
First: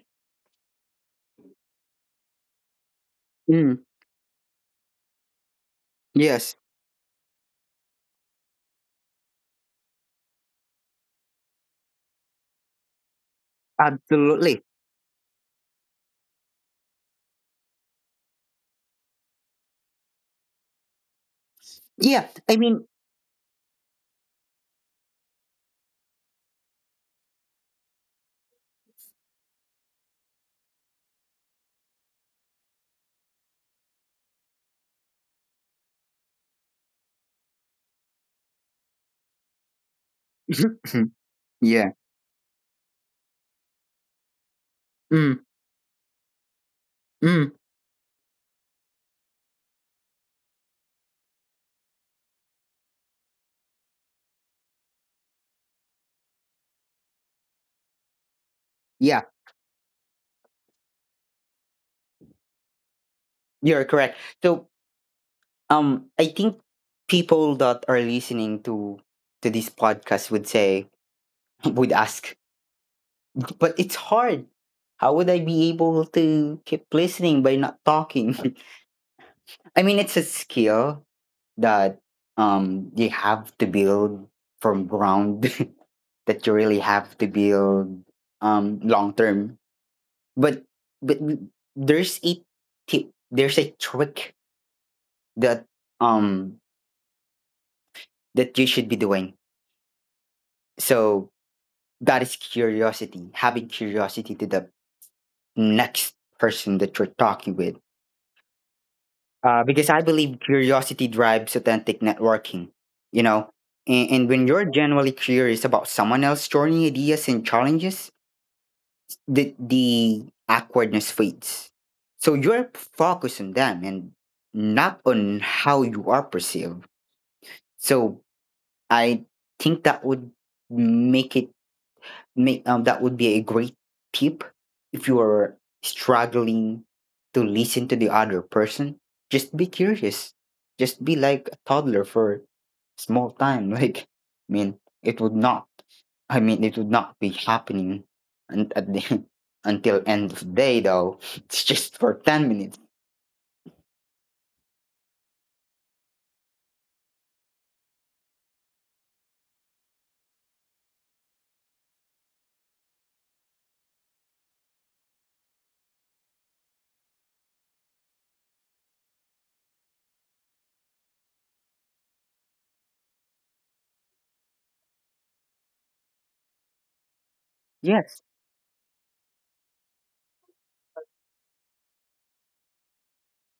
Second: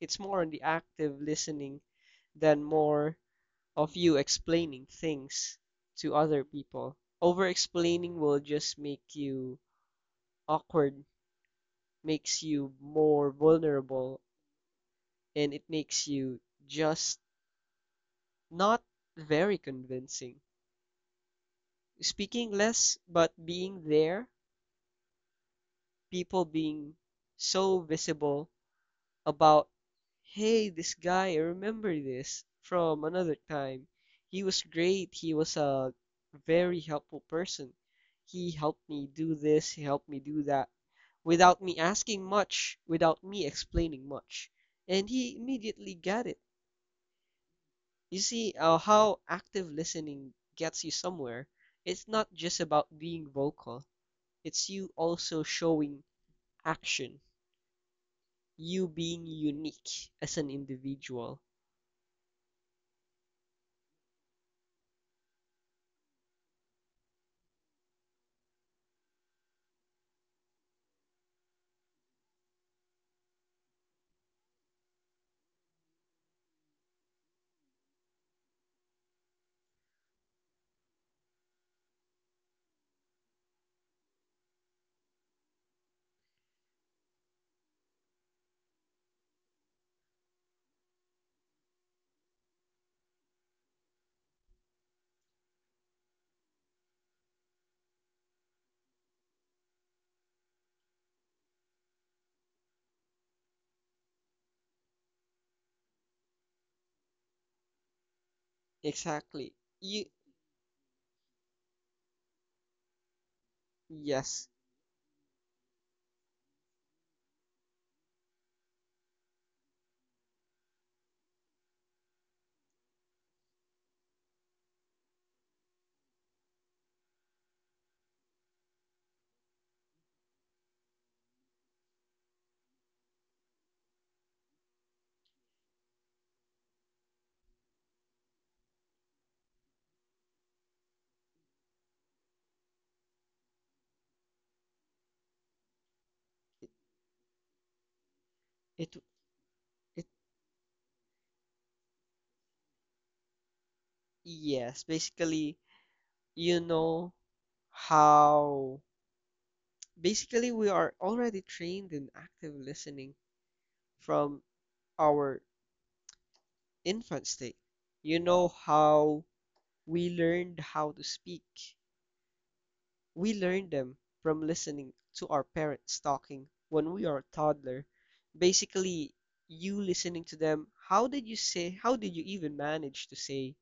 Speaker 2: It's more on the active listening than more
Speaker 1: Mm,
Speaker 2: of you explaining things to other
Speaker 1: yes,
Speaker 2: people. Over explaining will just make you awkward, makes you more vulnerable,
Speaker 1: absolutely.
Speaker 2: and it makes you just not very convincing.
Speaker 1: Yeah,
Speaker 2: Speaking
Speaker 1: I mean,
Speaker 2: less, but being there, people being so visible about, hey, this guy, I remember this from another time. He was great. He was a very helpful person. He helped me do this, he helped me do that without me
Speaker 1: yeah,
Speaker 2: asking much, without me explaining much. And he
Speaker 1: mm,
Speaker 2: immediately got it.
Speaker 1: mm,
Speaker 2: You see uh, how active listening gets you somewhere. It's not just about being vocal, it's you also showing action, you
Speaker 1: yeah,
Speaker 2: being unique as an individual.
Speaker 1: you're correct. So, um, I think people that are listening to to this podcast would say, would ask, but it's hard. How would I be able to keep listening by not talking? I mean, it's a skill that um you have to build from ground, that you really have to build um long term. But but there's a tip, there's a trick that um that you should be doing. So that is curiosity, having curiosity to the next person that you're talking with.
Speaker 2: Exactly.
Speaker 1: Uh, because
Speaker 2: You,
Speaker 1: I believe curiosity drives authentic networking, you know. And, and
Speaker 2: yes,
Speaker 1: when you're genuinely curious about someone else's journey, ideas, and challenges, the, the awkwardness fades. So you're focused on them and not on how you are perceived. So I think that would make it. May, um, that would be a great tip if you are struggling to listen to the other person. Just be curious. Just be like a toddler for small time. Like, I mean, it would not. I mean, it would not be happening and at
Speaker 2: it,
Speaker 1: the until
Speaker 2: it,
Speaker 1: end of the day, though. It's just for ten minutes.
Speaker 2: yes. Basically, you know how, basically, we are already trained in active listening from our infant state. You know how we learned how to speak. We learned them from listening to our parents talking when we are a toddler.
Speaker 1: Yes.
Speaker 2: Basically, you listening to them, how did you say, how did you even manage to say,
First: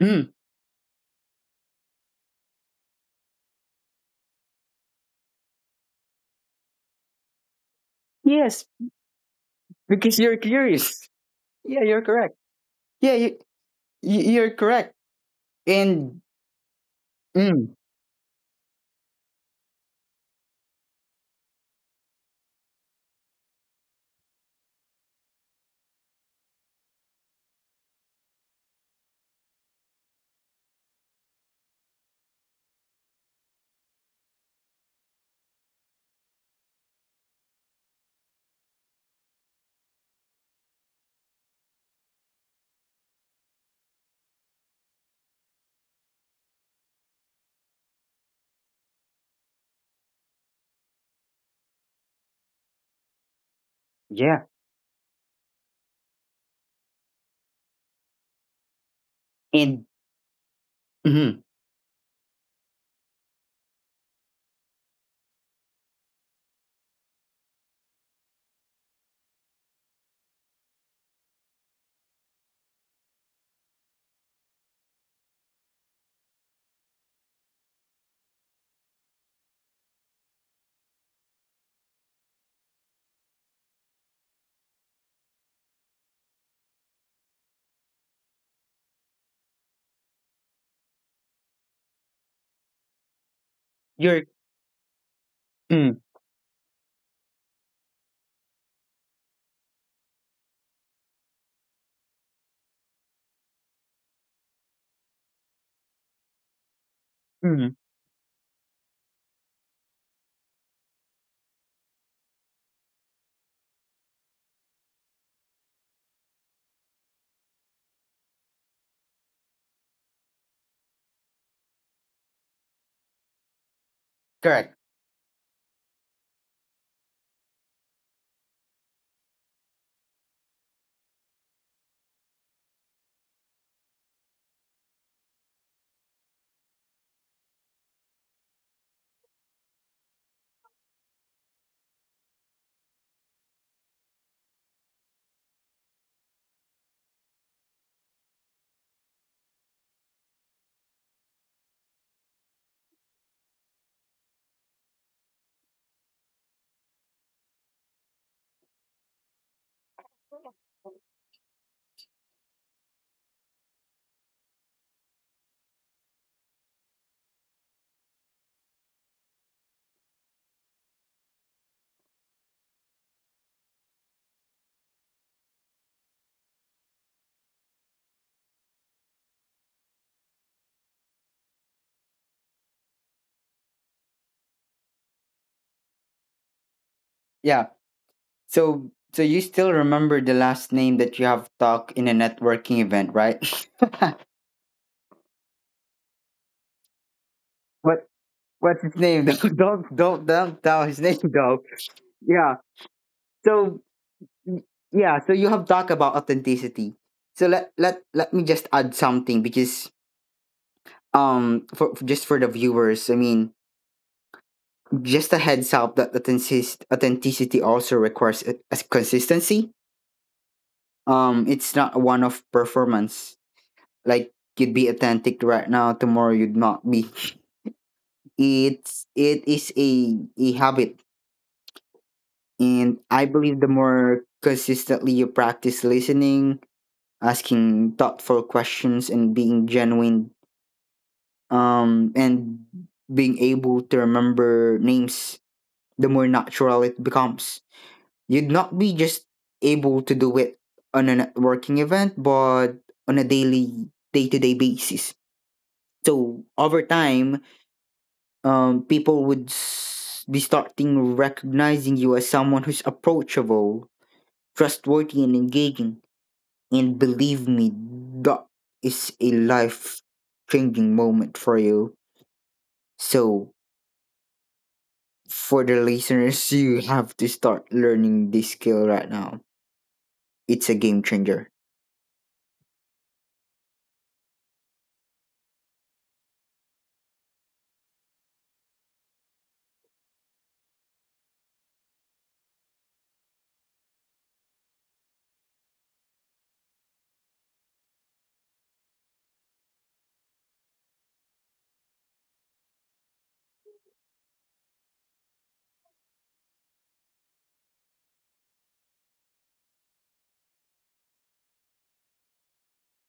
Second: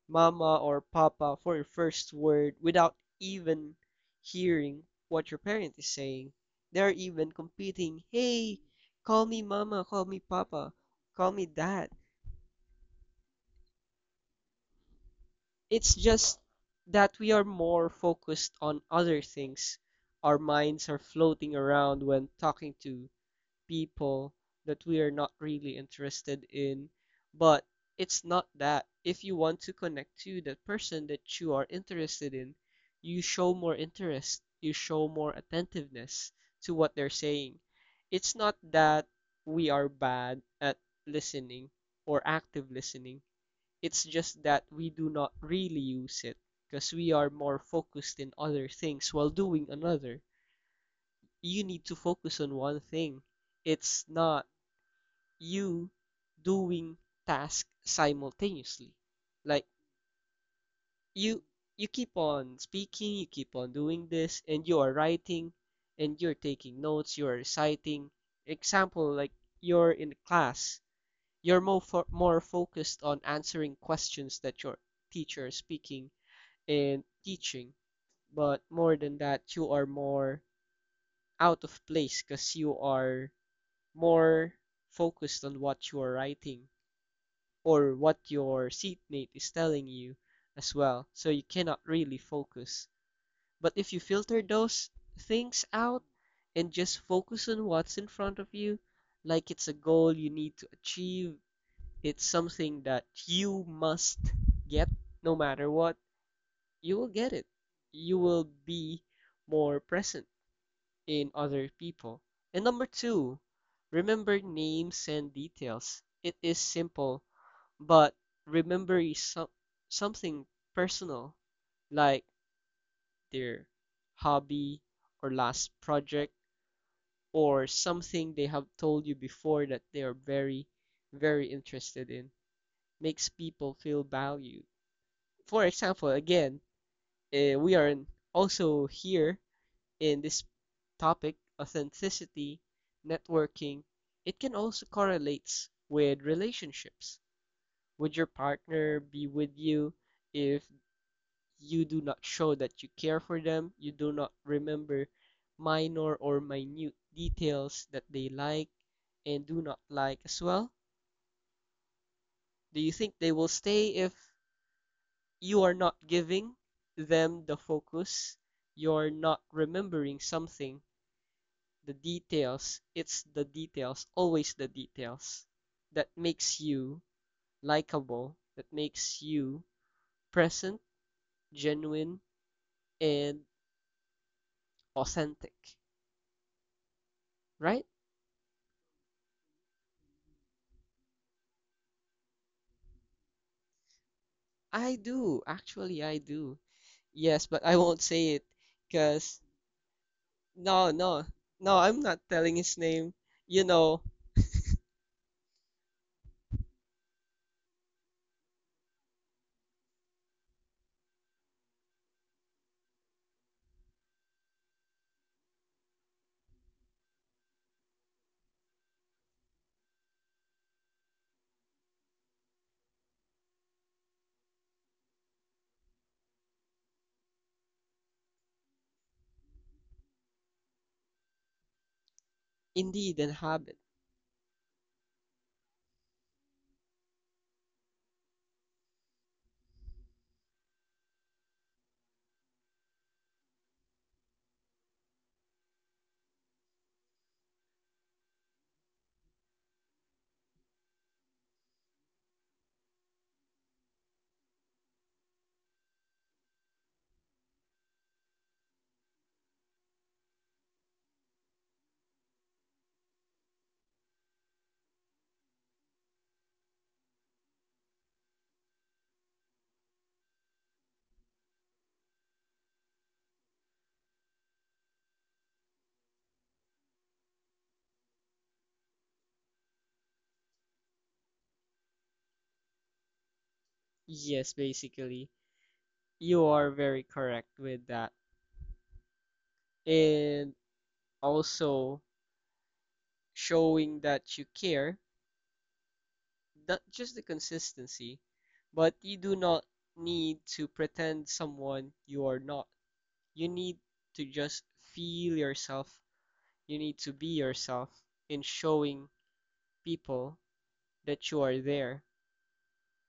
Speaker 1: Mm.
Speaker 2: mama or papa for your first word without even hearing what your parent is saying. They're even competing, hey,
Speaker 1: Yes,
Speaker 2: call me mama, call
Speaker 1: because
Speaker 2: me
Speaker 1: you're
Speaker 2: papa,
Speaker 1: curious.
Speaker 2: call me
Speaker 1: Yeah,
Speaker 2: dad.
Speaker 1: you're correct. Yeah, you, you- you're correct.
Speaker 2: It's
Speaker 1: And
Speaker 2: just that we are
Speaker 1: mm,
Speaker 2: more focused on other things. Our minds are floating around when talking to people that we are not really interested in. But it's not that. If you want to connect to that person that you are interested in, you show more interest, you show more attentiveness to what they're saying. It's not that we are bad at listening or active listening. It's just that we do not really use it because we are more focused in other things while doing another. You need to focus on one thing. It's
Speaker 1: yeah,
Speaker 2: not you doing tasks simultaneously. Like
Speaker 1: and mhm.
Speaker 2: you you keep on speaking, you keep on doing this, and you are writing, and you're taking notes, you are reciting. Example, like you're in class, you're more fo more focused on answering questions that your teacher is speaking and teaching, but more than that, you are more out of place because you are more focused on what you are writing or what your seatmate is telling you as well. So you cannot really focus. But if you
Speaker 1: You're
Speaker 2: filter those things
Speaker 1: mm,
Speaker 2: out and just focus on what's in front of you, like it's a goal you need to achieve, it's something that you must get no matter what, you will get it.
Speaker 1: mm,
Speaker 2: You will be more present in other people. And number two, remember names and details. It is simple, but remember some, something personal, like their
Speaker 1: correct.
Speaker 2: hobby or last project or something they have told you before that they are very, very interested in. Makes people feel valued. For example, again, uh, we are in, also here in this topic, authenticity, networking. It can also correlates with relationships. Would your partner be with you if you do not show that you care for them, you do not remember minor or minute details that they like and do not like as well? Do you think they will stay if you are not giving them the focus? You're not remembering something, the details. It's the details, always the details, that makes you likable, that makes you present, genuine, and authentic,
Speaker 1: Yeah.
Speaker 2: right?
Speaker 1: So so you still remember the last name that you have talked in a networking event, right?
Speaker 2: I do. Actually, I do. Yes, but I won't
Speaker 1: what
Speaker 2: say it,
Speaker 1: what's his name?
Speaker 2: because
Speaker 1: Don't don't don't don't tell
Speaker 2: no,
Speaker 1: his name
Speaker 2: no,
Speaker 1: though.
Speaker 2: no, I'm not
Speaker 1: Yeah.
Speaker 2: telling his name. You
Speaker 1: So
Speaker 2: know,
Speaker 1: y- yeah, so you have talked about authenticity. So let let let me just add something because um for just for the viewers, I mean, just a heads up that authentic- authenticity also requires a, a consistency. Um, it's not one of performance. Like, you'd be authentic right now, tomorrow you'd not be. It's it is a a habit, and
Speaker 2: indeed,
Speaker 1: I
Speaker 2: and
Speaker 1: believe the
Speaker 2: habit.
Speaker 1: more consistently you practice listening, asking thoughtful questions, and being genuine, um, and being able to remember names, the more natural it becomes. You'd not be just able to do it on a networking event, but on a daily, day to day basis. So over time, um, people would s- be starting recognizing you as someone who's approachable, trustworthy, and engaging. And believe me, that is a life changing moment for you. So, for the listeners, you have to start learning this skill right now. It's a game changer.
Speaker 2: Yes, basically. You are very correct with that. And also showing that you care, not just the consistency, but you do not need to pretend someone you are not. You need to just feel yourself. You need to be yourself in showing people that you are there.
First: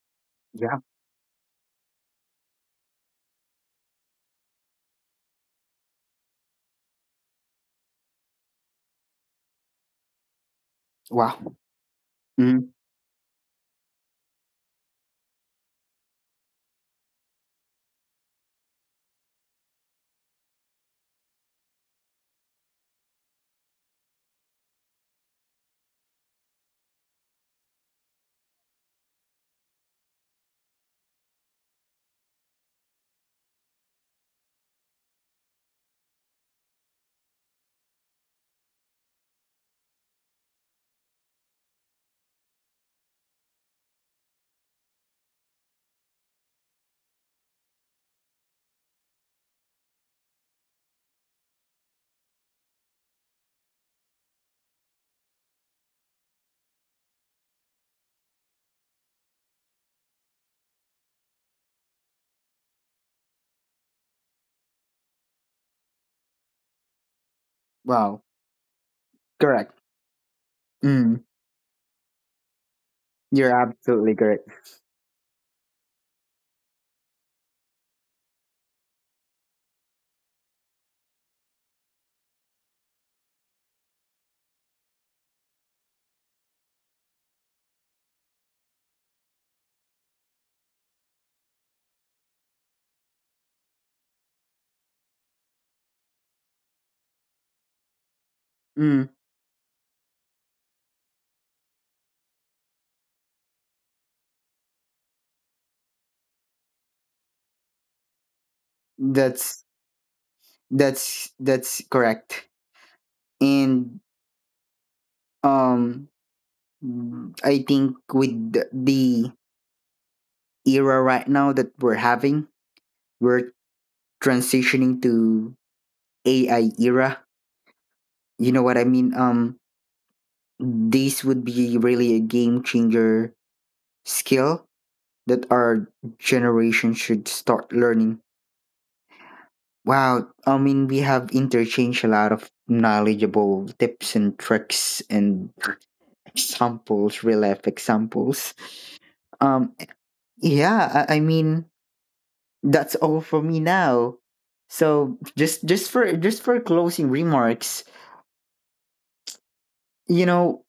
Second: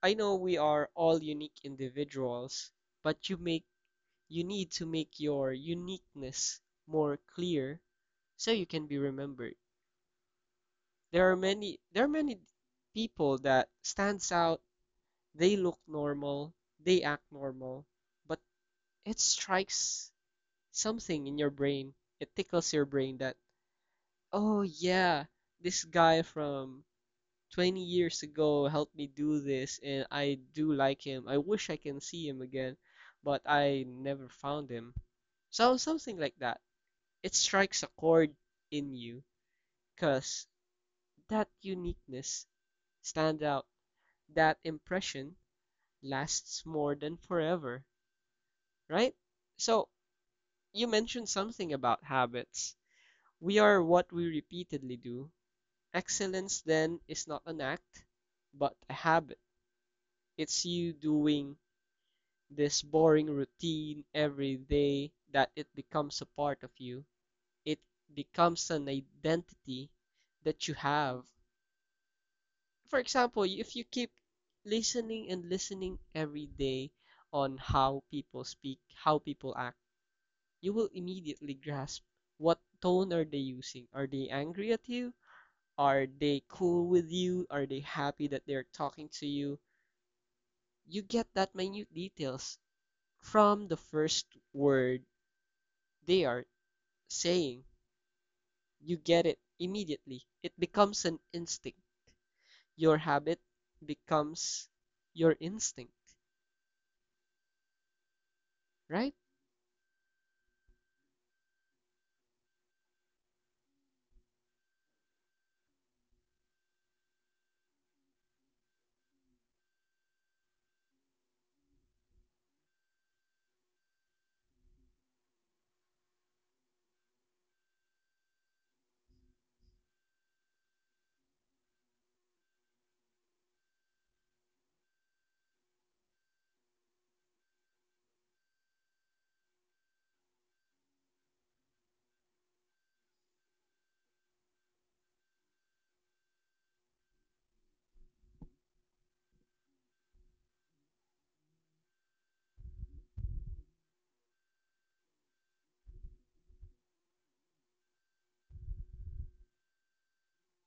Speaker 2: I know we
Speaker 1: Yeah.
Speaker 2: are all unique individuals, but you make you need to make your uniqueness more clear so you can be remembered. There are
Speaker 1: Wow.
Speaker 2: many there are many
Speaker 1: Mm.
Speaker 2: people that stands out, they look normal, they act normal, but it strikes something in your brain. It tickles your brain that, oh yeah, this guy from twenty years ago helped me do this, and I do like him. I wish I can see him again, but I never found him. So something like that. It strikes a chord in you, cause that uniqueness stands out. That impression lasts more than forever, right? So you mentioned something about habits. We are what we repeatedly do. Excellence then is not an act, but a habit. It's you doing this boring routine every day that it becomes a part of you. It
Speaker 1: Wow.
Speaker 2: becomes an
Speaker 1: Correct.
Speaker 2: identity that you
Speaker 1: Mm.
Speaker 2: have. For example,
Speaker 1: You're
Speaker 2: if you keep
Speaker 1: absolutely correct.
Speaker 2: listening and listening every day on how people speak, how people act, you will immediately grasp, what tone are they using? Are they angry at you? Are they cool with you? Are they happy that they're talking to you? You get that minute details from the first word they are saying, you
Speaker 1: Mm.
Speaker 2: get it immediately. It becomes an instinct. Your habit becomes your instinct, right?
Speaker 1: That's that's that's correct. And um Mm, I think with the the era right now that we're having, we're transitioning to A I era. You know what I mean? Um, this would be really a game changer skill that our generation should start learning. Wow, I mean, we have interchanged a lot of knowledgeable tips and tricks and examples, real life examples. Um, yeah, I, I mean, that's all for me now. So just just for just for closing remarks, you know,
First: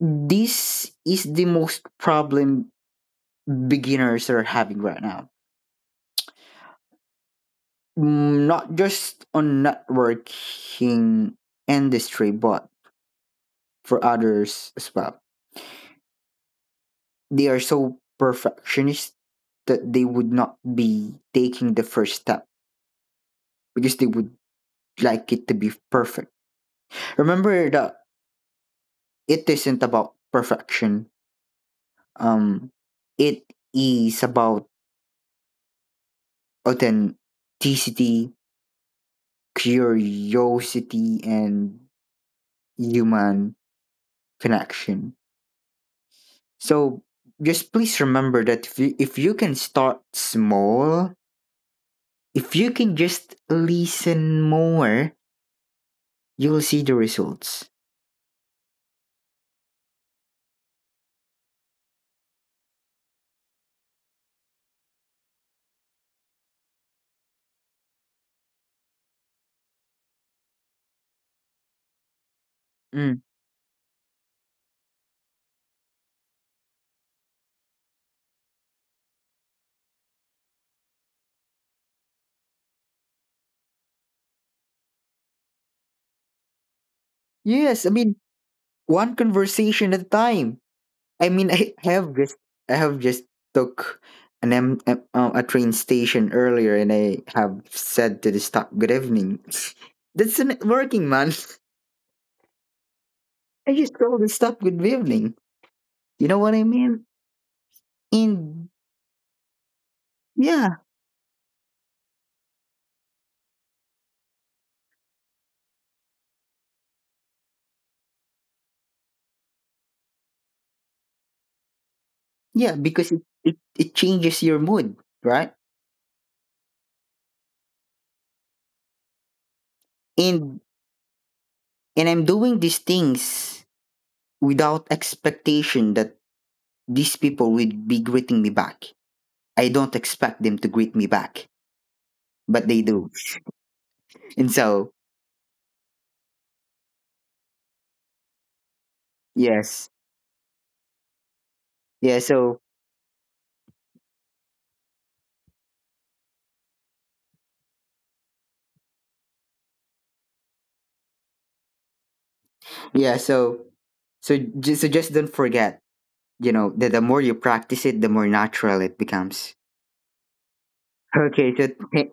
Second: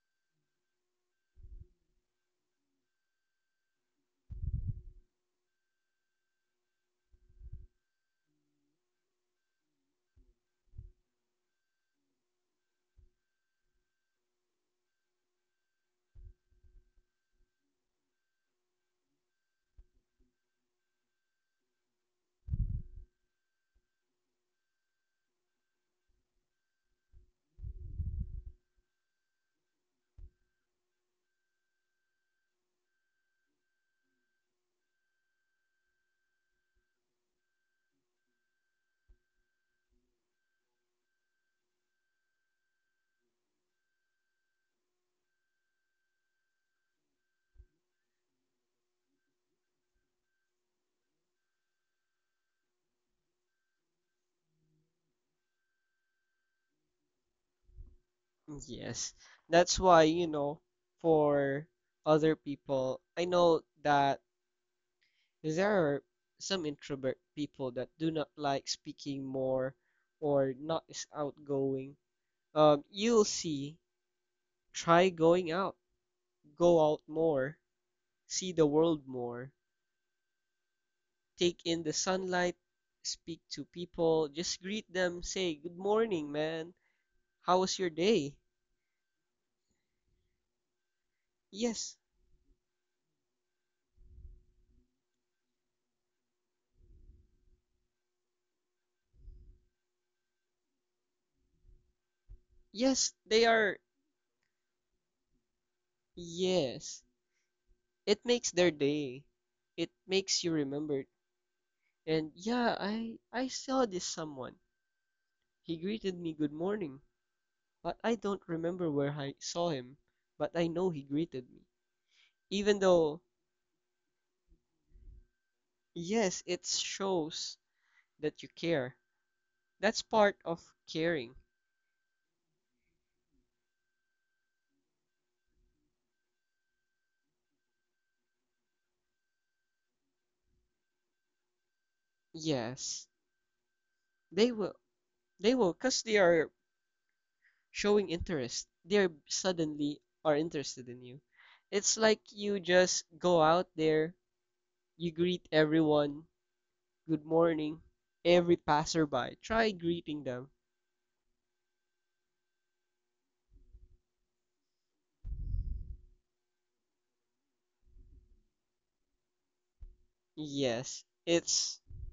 Speaker 1: this is the most problem beginners are having right now. Mm, not just on networking industry, but for others as well. They are so perfectionist that they would not be taking the first step because they would like it to be perfect. Remember that it isn't about perfection. Um, it is about authenticity, curiosity, and human connection. So just please remember that if you, if you can start small, if you can just listen more, you'll see the results.
Speaker 2: Yes. That's why, you know, for other people, I know that there are some introvert people that do not like speaking more or not as outgoing. Um,
Speaker 1: Mm.
Speaker 2: you'll see, try going out, go out more, see the world more, take in the sunlight, speak to people, just greet them, say, good morning, man. How was
Speaker 1: Yes, I
Speaker 2: your
Speaker 1: mean,
Speaker 2: day?
Speaker 1: one conversation at a time. I mean, I I
Speaker 2: Yes,
Speaker 1: have just I have just took an M, M- um, a train station earlier, and I have said to the stop, good evening. That's not working, man.
Speaker 2: yes, they
Speaker 1: I
Speaker 2: are,
Speaker 1: just told the stop good evening. You know what I
Speaker 2: yes.
Speaker 1: mean?
Speaker 2: It makes
Speaker 1: And
Speaker 2: their day. It makes you
Speaker 1: yeah,
Speaker 2: remember. And yeah, I I saw this someone. He greeted me good morning, but I don't remember where I saw him, but I know he greeted me.
Speaker 1: yeah,
Speaker 2: Even
Speaker 1: because it,
Speaker 2: though,
Speaker 1: it, it changes your mood, right?
Speaker 2: yes, it shows that you care. That's part
Speaker 1: And
Speaker 2: of caring.
Speaker 1: and I'm doing these things without expectation that these people would be greeting me back. I don't expect them to greet me back, but they
Speaker 2: Yes.
Speaker 1: do. And
Speaker 2: They will
Speaker 1: so,
Speaker 2: They will, because they are showing interest. They
Speaker 1: yes.
Speaker 2: suddenly are interested in you. It's
Speaker 1: Yeah,
Speaker 2: like you
Speaker 1: so
Speaker 2: just go out there, you greet everyone, good morning, every passerby. Try greeting them.
Speaker 1: yeah, so so just so just don't forget, you know, that the more you practice it, the more natural it becomes.
Speaker 2: Yes,
Speaker 1: Okay, so
Speaker 2: it's
Speaker 1: th-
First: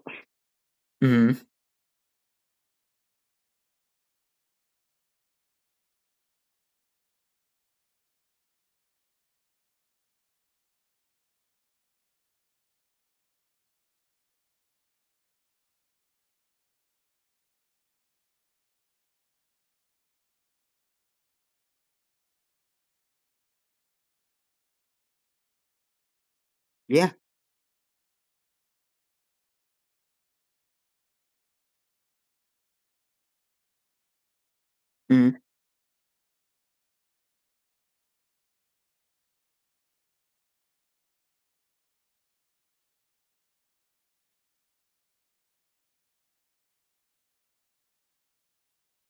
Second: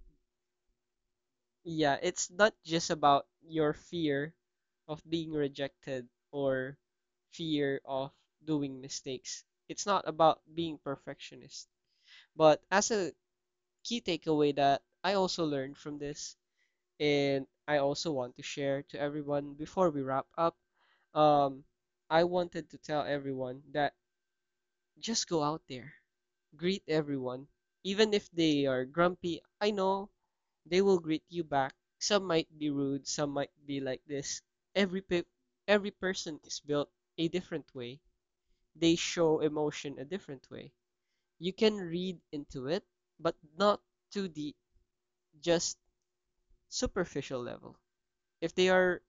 Speaker 1: mm,
Speaker 2: yeah, it's not just about your fear of being rejected or fear of doing mistakes. It's not about being perfectionist. But as a key takeaway that I also learned from this. And I also want to share to everyone before we wrap up. Um, I wanted to tell everyone that just go out there, greet
Speaker 1: yeah,
Speaker 2: everyone, even if they are grumpy. I know they will greet you back. Some might be rude, some might be like this. Every pe-
Speaker 1: mm,
Speaker 2: every person is built a different way. They show emotion a different way. You can read into it, but not to the just superficial level. If they are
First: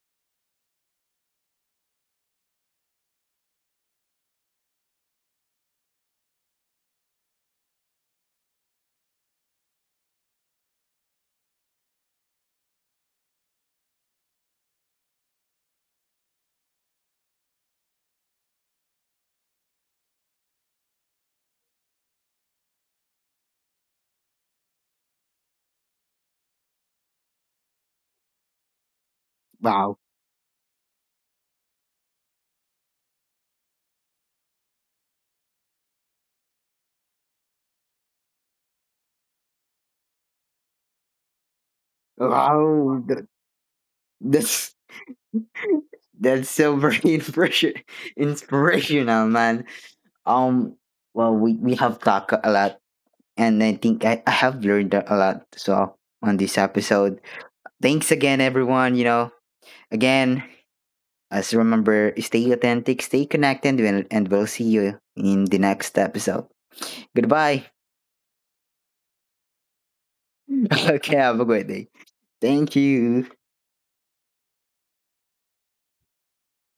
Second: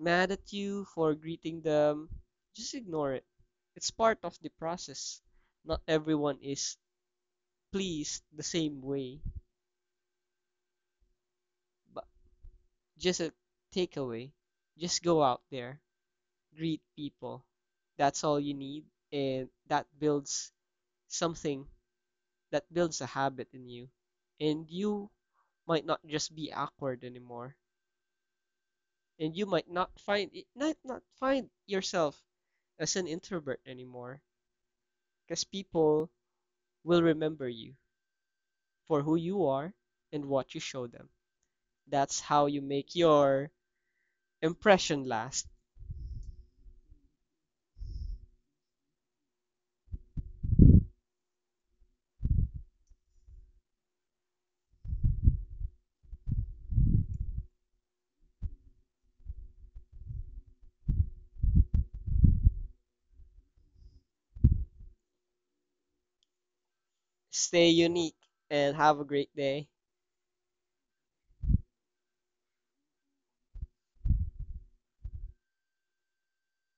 Speaker 2: mad at you for greeting them, just ignore it. It's part of the process. Not everyone is pleased the same way. But just a takeaway, just go out there, greet people. That's all you need, and that builds something, that builds a habit in you. And you might not just be awkward anymore. And you might
Speaker 1: wow,
Speaker 2: not find it, not, not find yourself as an introvert anymore, because people will remember you for who you are and what you show them. That's how you make
Speaker 1: wow, th-
Speaker 2: your
Speaker 1: that's
Speaker 2: impression last.
Speaker 1: that's so very inspiration, inspirational, man. Um, well, we we have talked a lot, and I think I, I have learned a lot so on this episode. Thanks again, everyone. You know, again, as remember, stay authentic, stay connected, and and we'll see you in the next episode. Goodbye.
Speaker 2: Stay unique and have a great day.
Speaker 1: okay, have a great day. Thank you.